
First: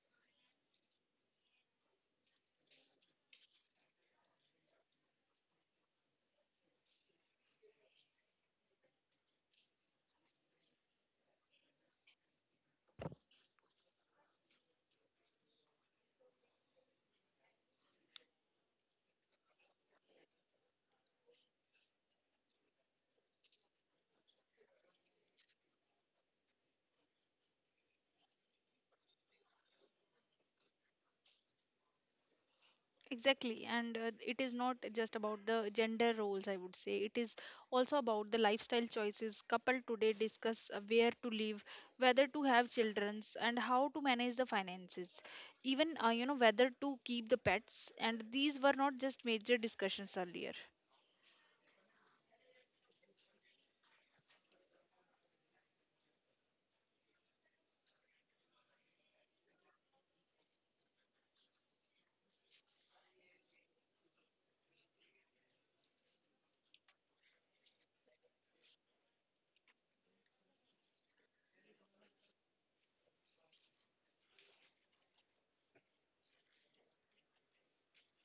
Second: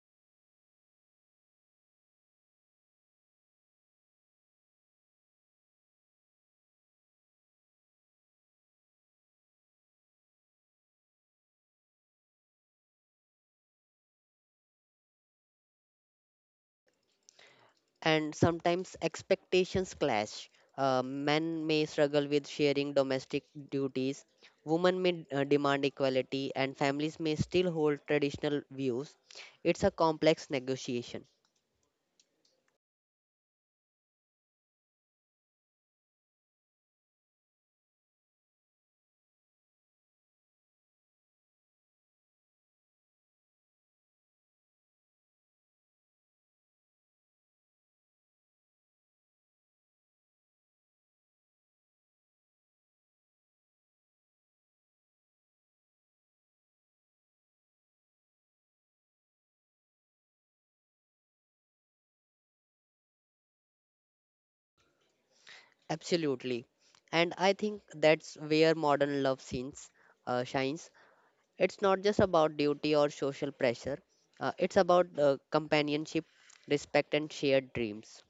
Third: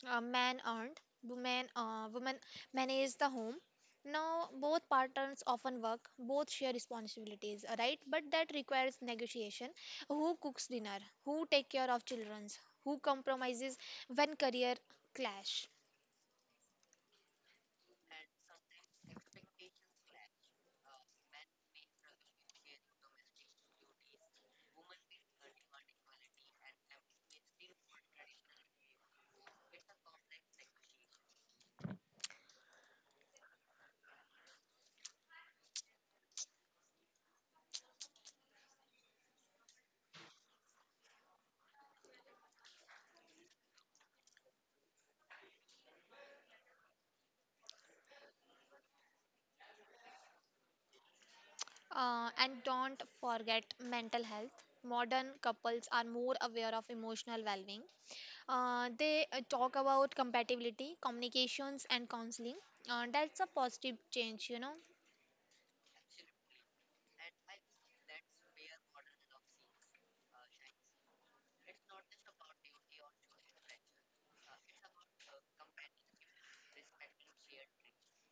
Speaker 2: Man earned, woman managed the home. Now both partners often work, both share responsibilities, right? But that requires negotiation. Who cooks dinner? Who take care of childrens? Who compromises when career clash?
Speaker 3: And sometimes expectations clash. Men may struggle with sharing domestic duties, women may demand equality, and families may still hold traditional views. It's a complex negotiation.
Speaker 1: Exactly, and it is not just about the gender roles, I would say. It is also about the lifestyle choices. Couple today discuss where to live, whether to have children, and how to manage the finances. Even, whether to keep the pets. And these were not just major discussions earlier.
Speaker 2: And don't forget mental health. Modern couples are more aware of emotional well-being. They talk about compatibility, communications, and counseling. That's a positive change.
Speaker 3: Absolutely. And I think that's where modern love scenes shines. It's not just about duty or social pressure. It's about companionship, respect, and shared dreams.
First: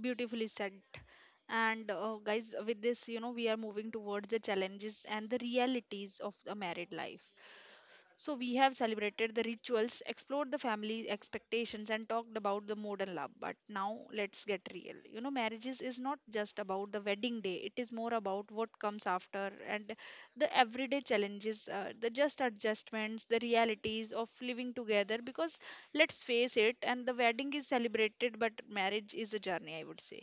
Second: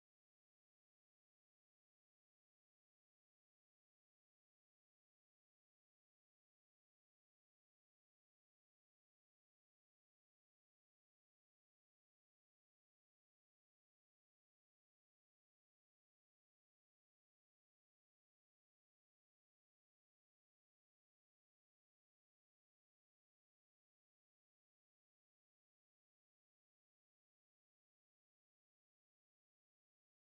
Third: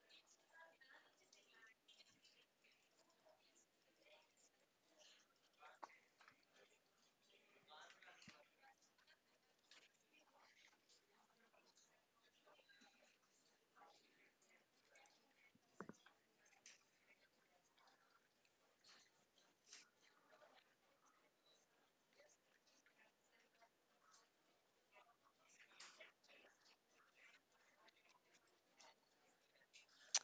Speaker 1: Beautifully said. And guys, with this, we are moving towards the challenges and the realities of a married life. So, we have celebrated the rituals, explored the family expectations, and talked about the modern love. But now, let's get real. You know, marriages is not just about the wedding day, it is more about what comes after and the everyday challenges, the just adjustments, the realities of living together. Because let's face it, and the wedding is celebrated, but marriage is a journey, I would say.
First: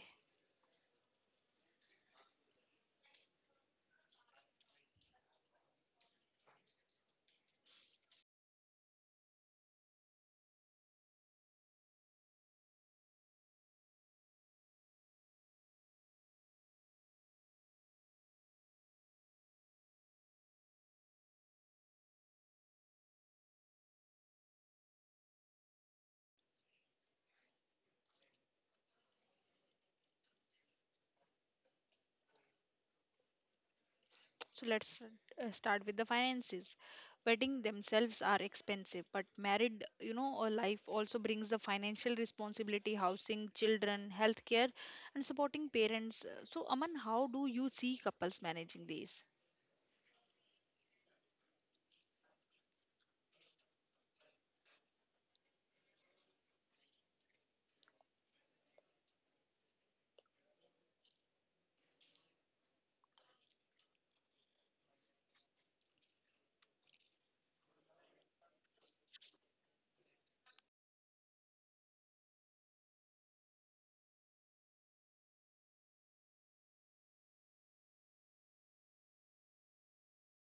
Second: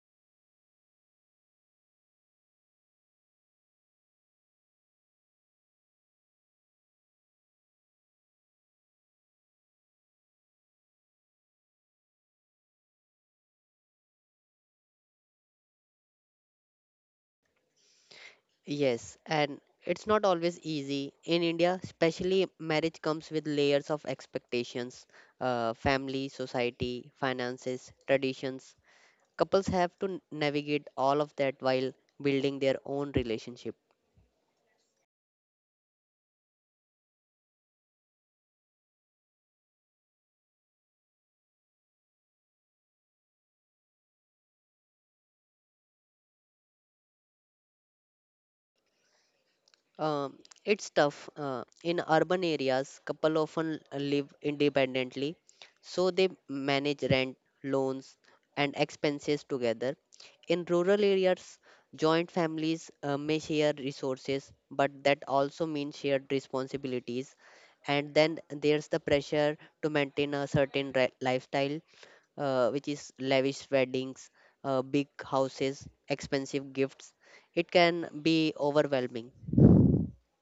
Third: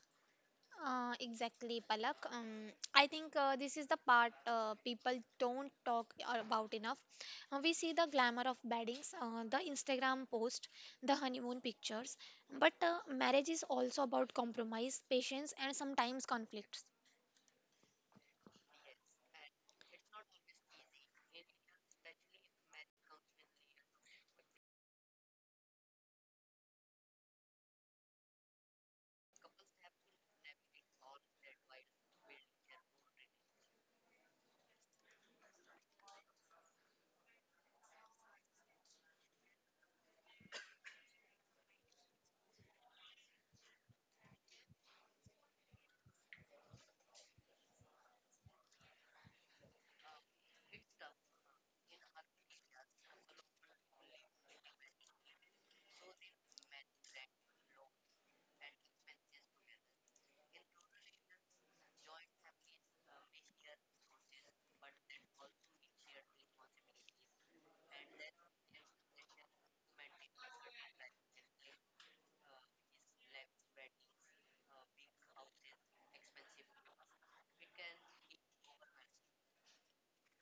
Speaker 2: Exactly, Palak. I think this is the part people don't talk about enough. We see the glamour of weddings, the Instagram post, the honeymoon pictures, but marriage is also about compromise, patience, and sometimes conflicts.
Speaker 3: Yes, and it's not always easy. In India, especially, marriage comes with layers of expectations, family, society, finances, traditions. Couples have to navigate all of that while building their own relationship.
Speaker 1: So let's start with the finances. Wedding themselves are expensive, but married, a life also brings the financial responsibility, housing, children, healthcare, and supporting parents. So, Aman, how do you see couples managing these?
Speaker 3: Um, it's tough. In urban areas, couple often live independently, so they manage rent, loans, and expenses together. In rural areas, joint families may share resources, but that also means shared responsibilities. And then there's the pressure to maintain a certain lifestyle, which is lavish weddings, big houses, expensive gifts. It can be overwhelming.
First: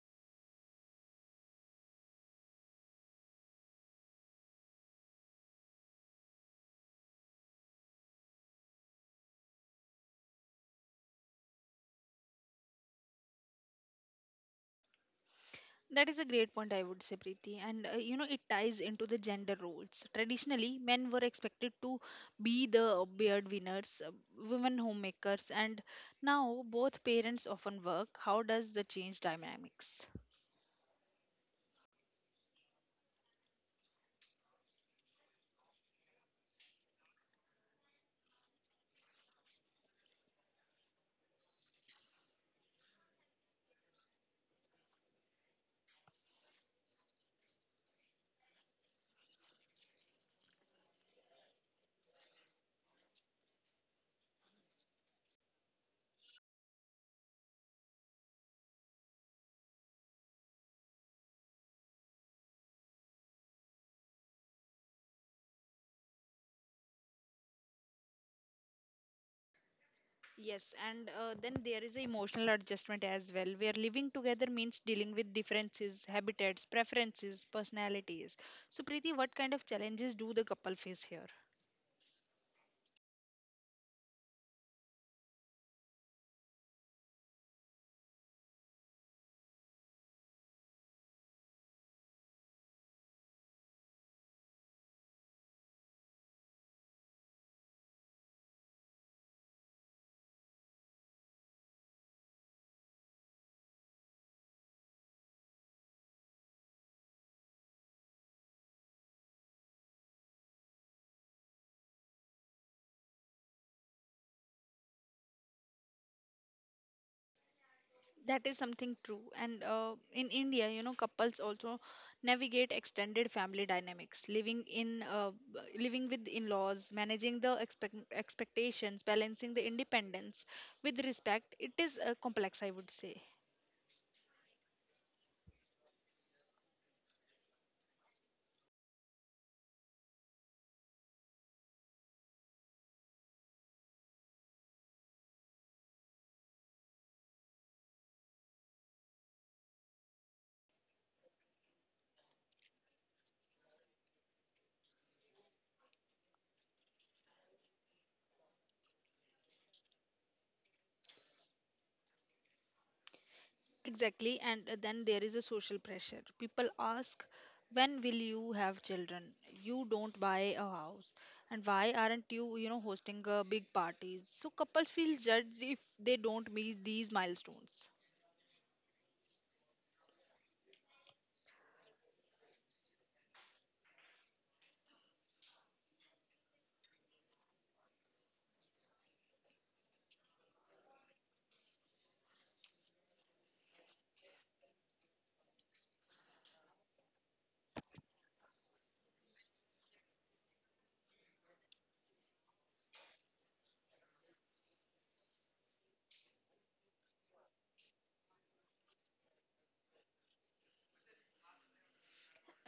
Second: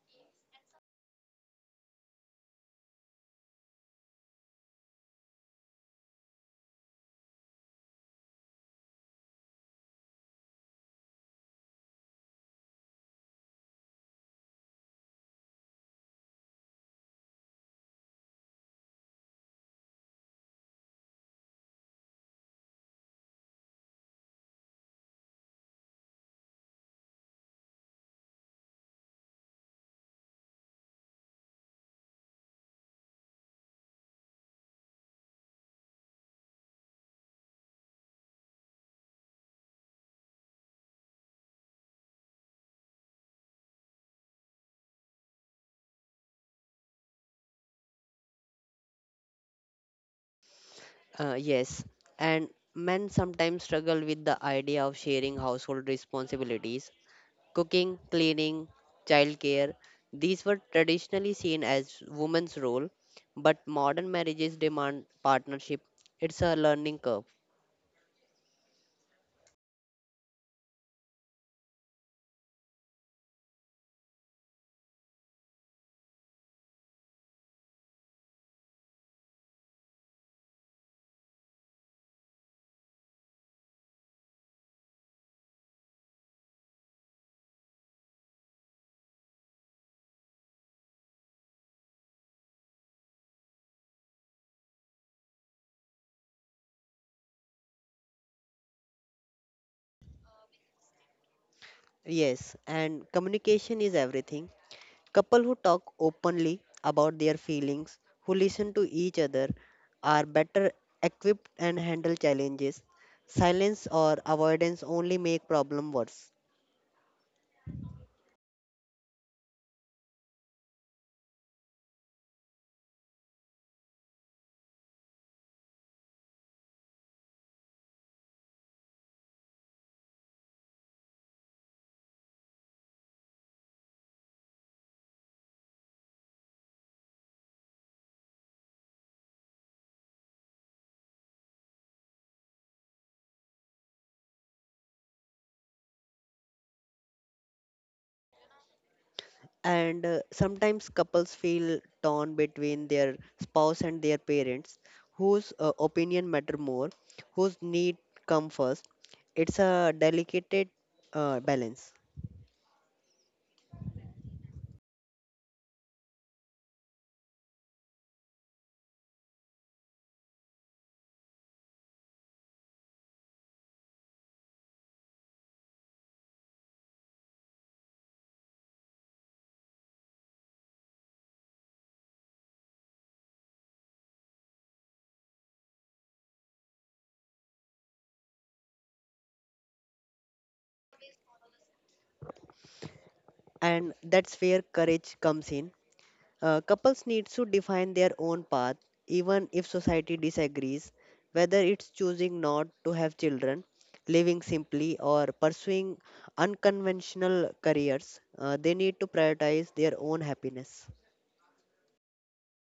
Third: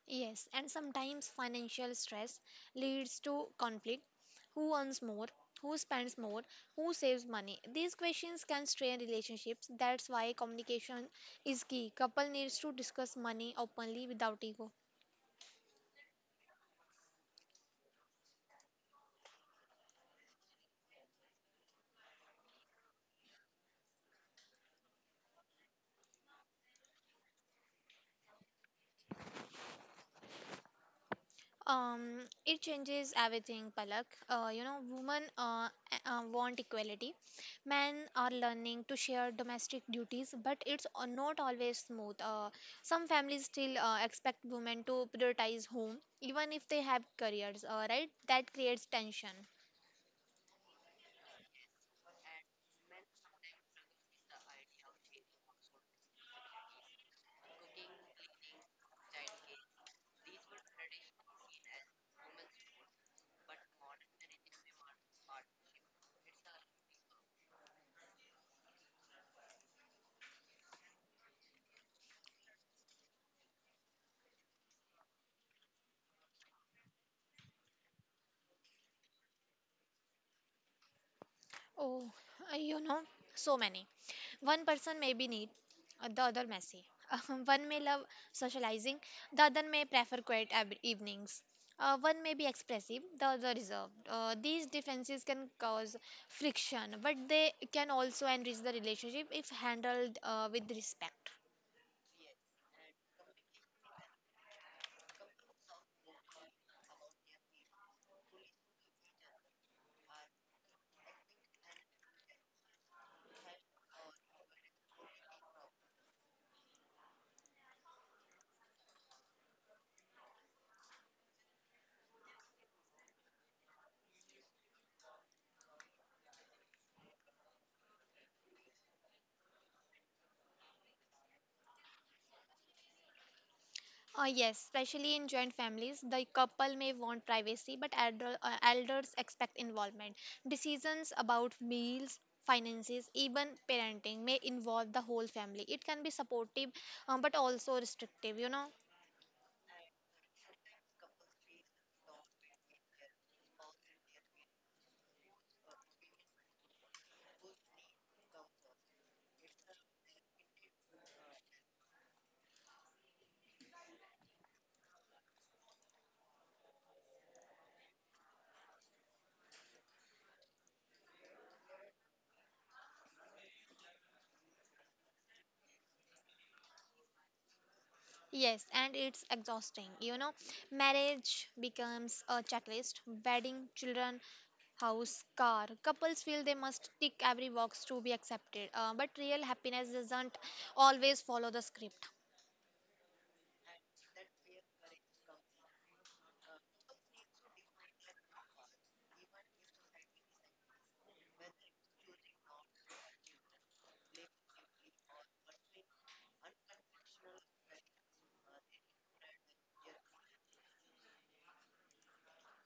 Speaker 2: Yes, and sometimes financial stress leads to conflict. Who earns more? Who spends more? Who saves money? These questions can strain relationships. That's why communication is key. Couple needs to discuss money openly without ego.
Speaker 1: That is a great point, I would say, Preeti. And it ties into the gender roles. Traditionally, men were expected to be the beard winners, women homemakers, and now both parents often work. How does the change dynamics?
Speaker 2: It changes everything, Palak. Women want equality. Men are learning to share domestic duties, but it's not always smooth. Some families still expect women to prioritize home, even if they have careers, right? That creates tension.
Speaker 3: Yes, and men sometimes struggle with the idea of sharing household responsibilities. Cooking, cleaning, childcare, these were traditionally seen as women's role, but modern marriages demand partnership. It's a learning curve.
Speaker 1: Yes, and then there is emotional adjustment as well, where living together means dealing with differences, habitats, preferences, personalities. So, Preeti, what kind of challenges do the couple face here?
Speaker 2: Oh, uh, you know, so many. One person may be neat, the other messy. One may love socializing, the other may prefer quiet evenings. One may be expressive, the other reserved. These differences can cause friction, but they can also enrich the relationship if handled with respect.
Speaker 3: Yes, and communication is everything. Couple who talk openly about their feelings, who listen to each other, are better equipped and handle challenges. Silence or avoidance only make problem worse.
Speaker 1: That is something true. And in India, couples also navigate extended family dynamics, living in living with in-laws, managing the expectations, balancing the independence with respect. It is complex, I would say.
Speaker 2: Yes, especially in joint families, the couple may want privacy, but elders expect involvement. Decisions about meals, finances, even parenting may involve the whole family. It can be supportive, but also restrictive.
Speaker 3: And sometimes couples feel torn between their spouse and their parents, whose opinion matter more, whose need come first. It's a delicate balance,
Speaker 1: Exactly, and then there is a social pressure. People ask, when will you have children? You don't buy a house, and why aren't you, hosting a big parties? So couples feel judged if they don't meet these milestones.
Speaker 2: Yes, and it's exhausting. Marriage becomes a checklist, wedding, children, house, car. Couples feel they must tick every box to be accepted, but real happiness doesn't always follow the script.
Speaker 3: and that's where courage comes in. Couples need to define their own path, even if society disagrees, whether it's choosing not to have children, living simply, or pursuing unconventional careers. They need to prioritize their own happiness.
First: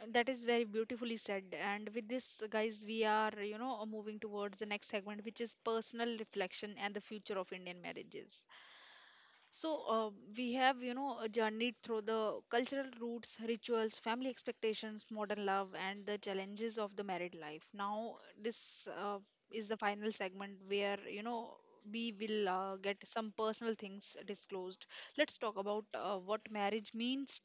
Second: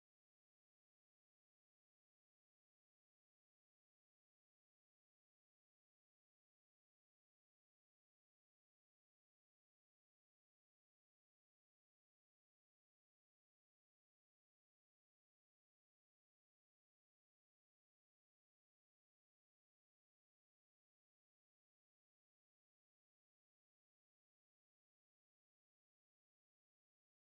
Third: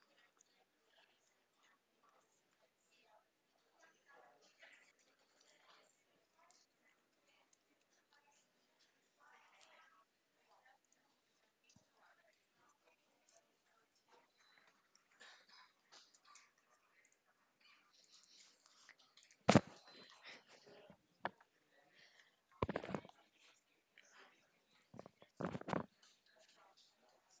Speaker 1: That is very beautifully said. And with this, guys, we are, moving towards the next segment, which is personal reflection and the future of Indian marriages. So uh, we have, journeyed through the cultural roots, rituals, family expectations, modern love, and the challenges of the married life. Now this is the final segment where we will get some personal things disclosed. Let's talk about what marriage means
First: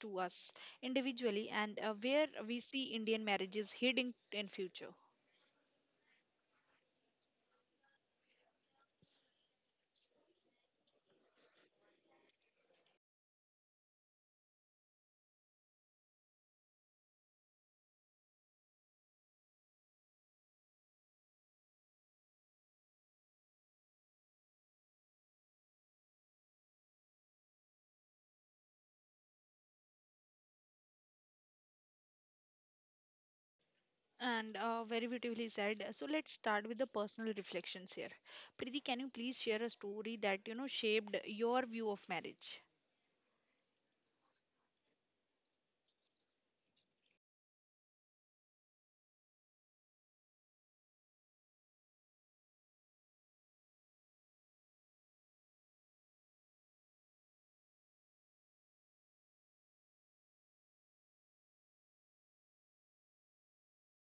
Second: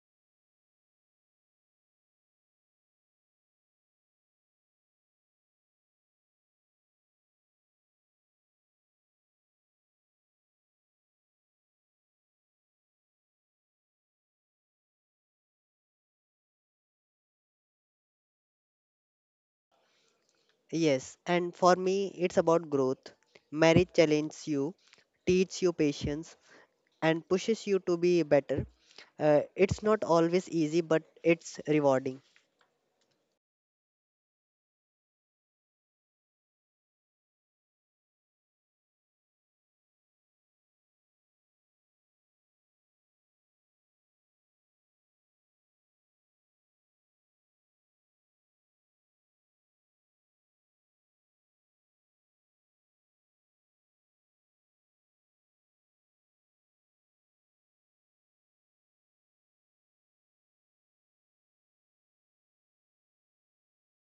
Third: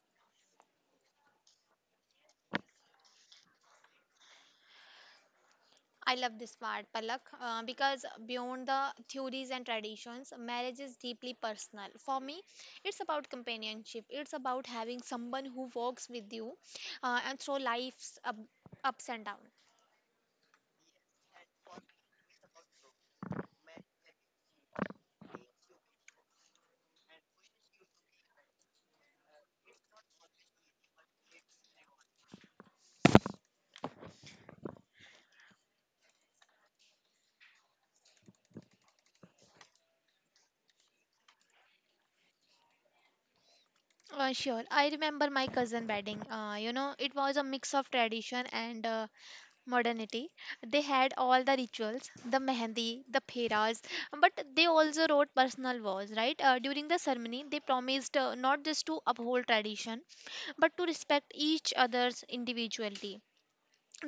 Speaker 2: I love this part, Palak, because beyond the theories and traditions, marriage is deeply personal. For me, it's about companionship. It's about having someone who walks with you and through life's ups and downs.
Speaker 3: Yes, and for me, it's about growth. Marriage challenges you, teaches you patience, and pushes you to be better. It's not always easy, but it's rewarding.
Speaker 1: And very beautifully said. So let's start with the personal reflections here. Preeti, can you please share a story that shaped your view of marriage?
Speaker 2: Sure, I remember my cousin wedding. It was a mix of tradition and modernity. They had all the rituals, the mehendi, the pheras, but they also wrote personal vows, right? During the ceremony, they promised not just to uphold tradition, but to respect each other's individuality.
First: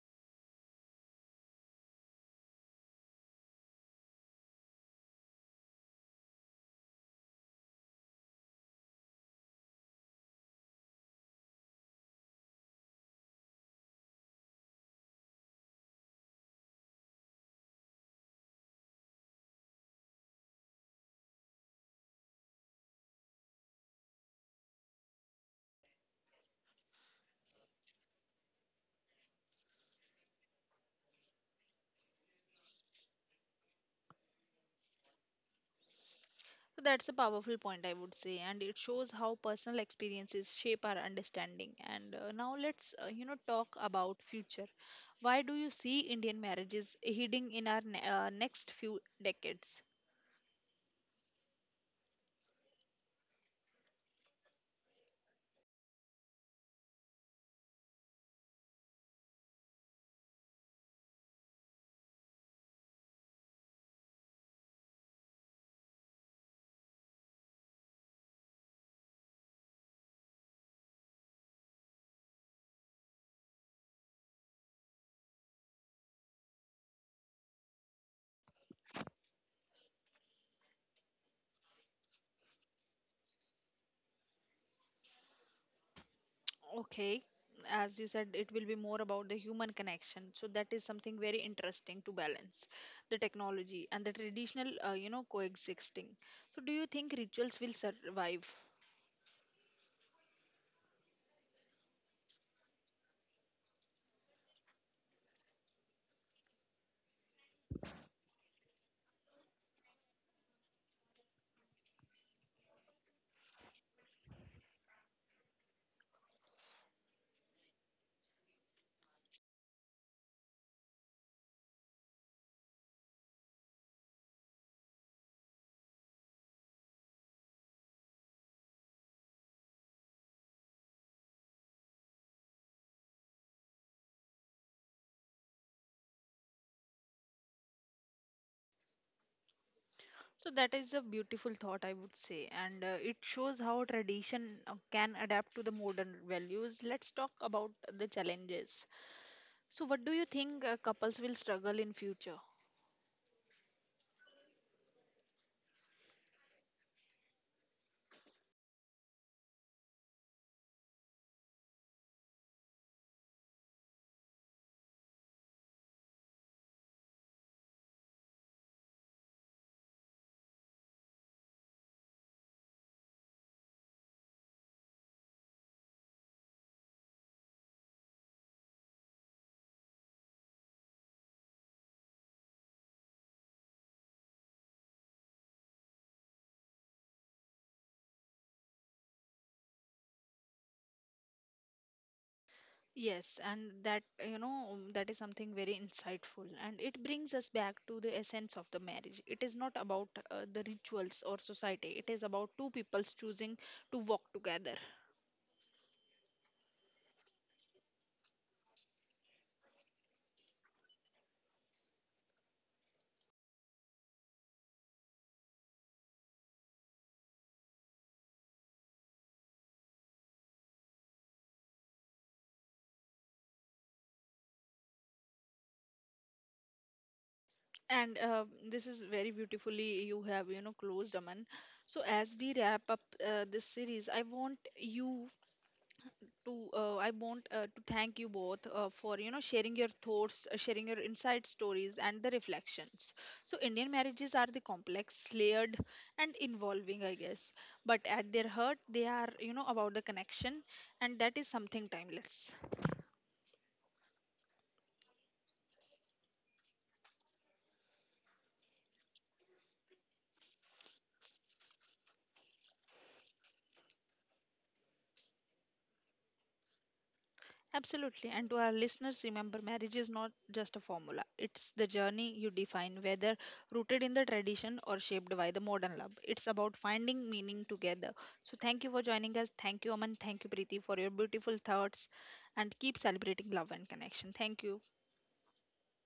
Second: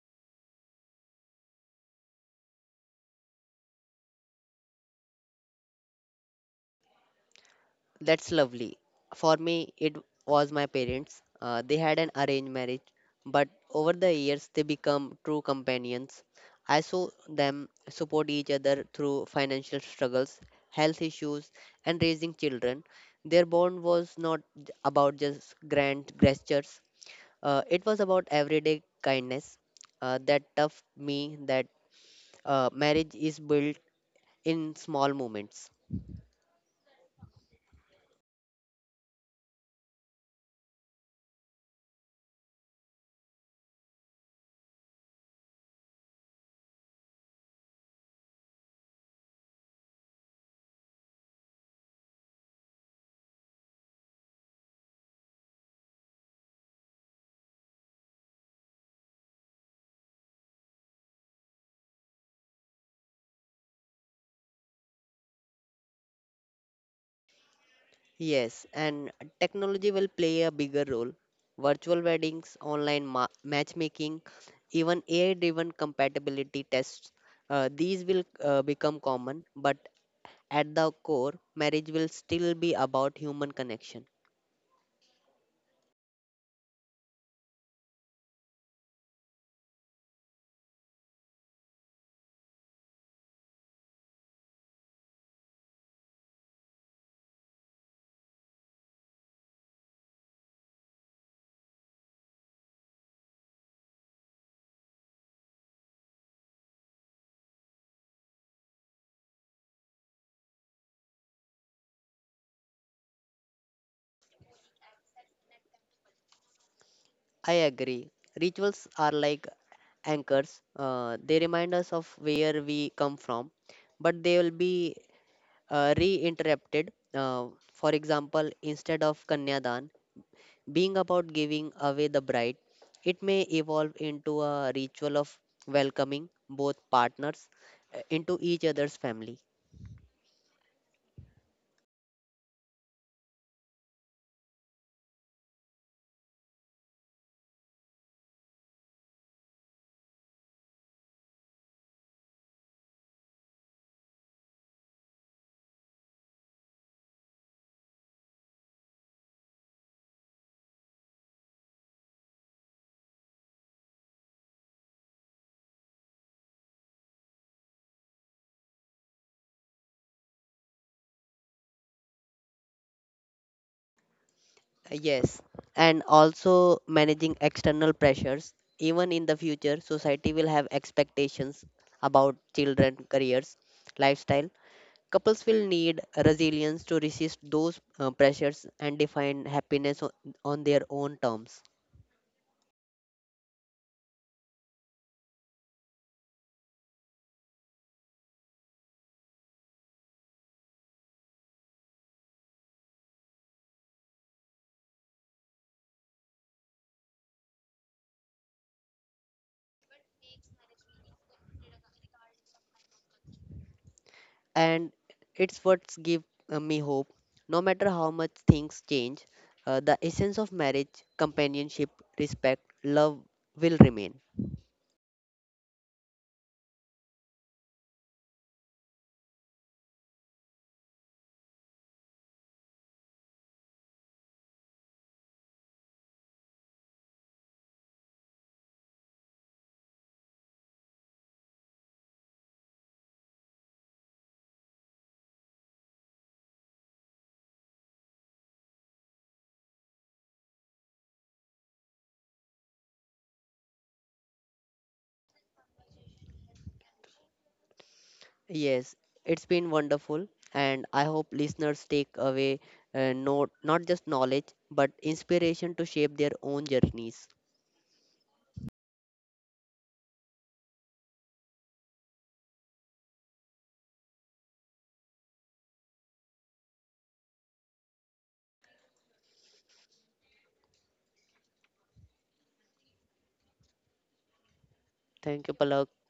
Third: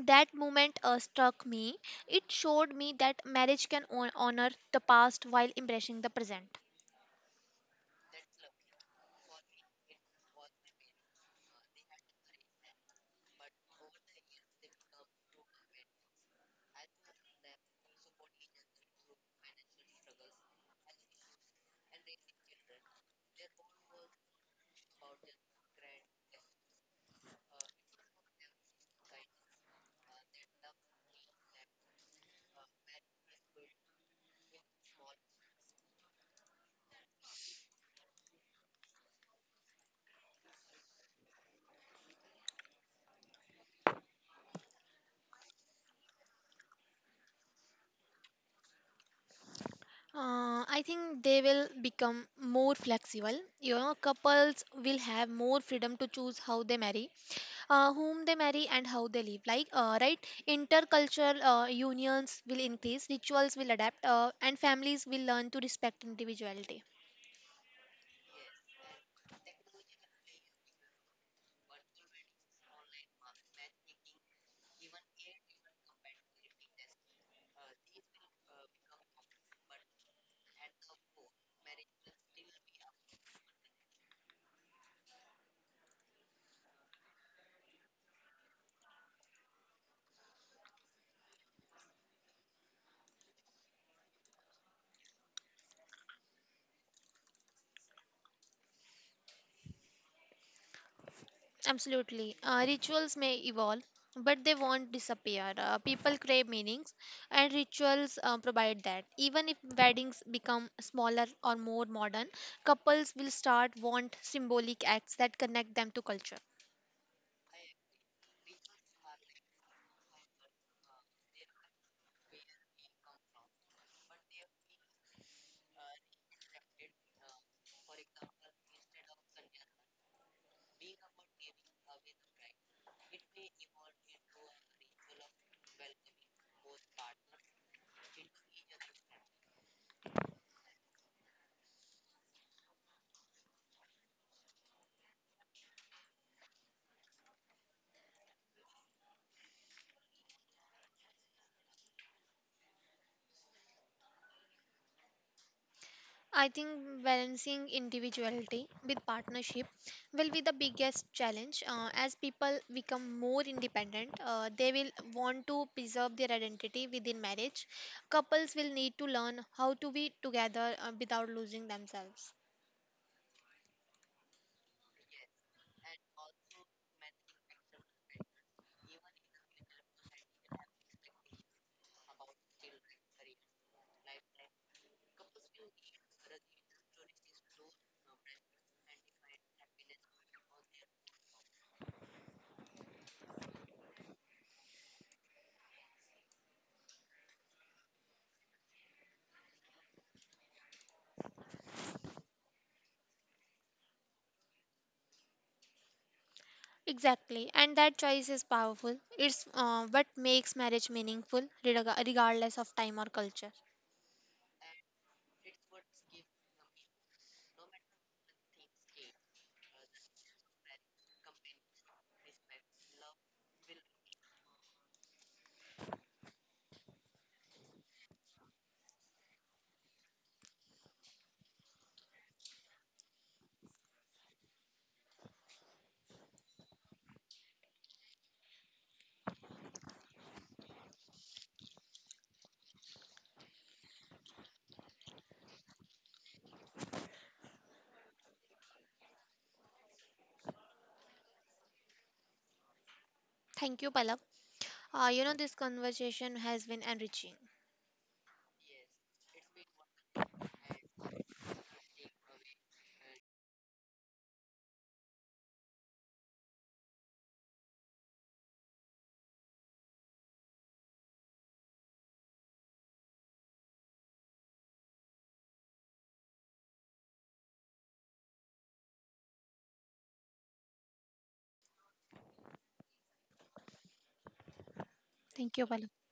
Speaker 2: That moment struck me. It showed me that marriage can honor the past while embracing the present.
Speaker 3: That's lovely. For me, it was my parents. They had an arranged marriage, but over the years, they become true companions. I saw them support each other through financial struggles, health issues, and raising children. Their bond was not about just grand gestures, it was about everyday kindness that tough me that marriage is built in small moments.
Speaker 1: So that's a powerful point, I would say, and it shows how personal experiences shape our understanding. And now let's talk about future. Why do you see Indian marriages heading in our next few decades?
Speaker 2: I think they will become more flexible. Couples will have more freedom to choose how they marry, whom they marry, and how they live. Like, right, intercultural unions will increase, rituals will adapt, and families will learn to respect individuality.
Speaker 3: Yes, and technology will play a bigger role. Virtual weddings, online matchmaking, even AI-driven compatibility tests, these will become common, but at the core, marriage will still be about human connection.
Speaker 1: Okay, as you said, it will be more about the human connection. So that is something very interesting to balance the technology and the traditional, coexisting. So do you think rituals will survive?
Speaker 2: Absolutely. Rituals may evolve, but they won't disappear. People crave meanings, and rituals provide that. Even if weddings become smaller or more modern, couples will start want symbolic acts that connect them to culture.
Speaker 3: I agree. Rituals are like anchors. They remind us of where we come from, but they will be reinterrupted. For example, instead of Kanyadan, being about giving away the bride, it may evolve into a ritual of welcoming both partners into each other's family.
Speaker 1: So that is a beautiful thought, I would say, and it shows how tradition can adapt to the modern values. Let's talk about the challenges. So what do you think couples will struggle in future?
Speaker 2: I think balancing individuality with partnership will be the biggest challenge. As people become more independent, they will want to preserve their identity within marriage. Couples will need to learn how to be together without losing themselves.
Speaker 3: Yes, and also managing external pressures. Even in the future, society will have expectations about children, careers, lifestyle. Couples will need resilience to resist those pressures and define happiness on their own terms.
Speaker 1: Yes, and that, that is something very insightful. And it brings us back to the essence of the marriage. It is not about the rituals or society, it is about two peoples choosing to walk together.
Speaker 2: Exactly, and that choice is powerful. It's what makes marriage meaningful, regardless of time or culture.
Speaker 3: And it's what's give me hope. No matter how much things change, the essence of marriage, companionship, respect, love, will remain.
Speaker 1: And this is very beautifully you have, closed, Aman. So, as we wrap up this series, I want to thank you both for sharing your thoughts, sharing your inside stories and the reflections. So Indian marriages are the complex, layered and involving, I guess. But at their heart, they are about the connection, and that is something timeless.
Speaker 2: Thank you, Palak. This conversation has been enriching.
Speaker 3: Yes, it's been wonderful, and I hope listeners take away, no, not just knowledge but inspiration to shape their own journeys.
Speaker 1: Absolutely. And to our listeners, remember marriage is not just a formula, it's the journey you define, whether rooted in the tradition or shaped by the modern love. It's about finding meaning together. So, thank you for joining us. Thank you, Aman. Thank you, Preeti, for your beautiful thoughts. And keep celebrating love and connection. Thank you.
Speaker 3: Thank you,
Speaker 2: Thank you, Palak.
Speaker 3: Palak.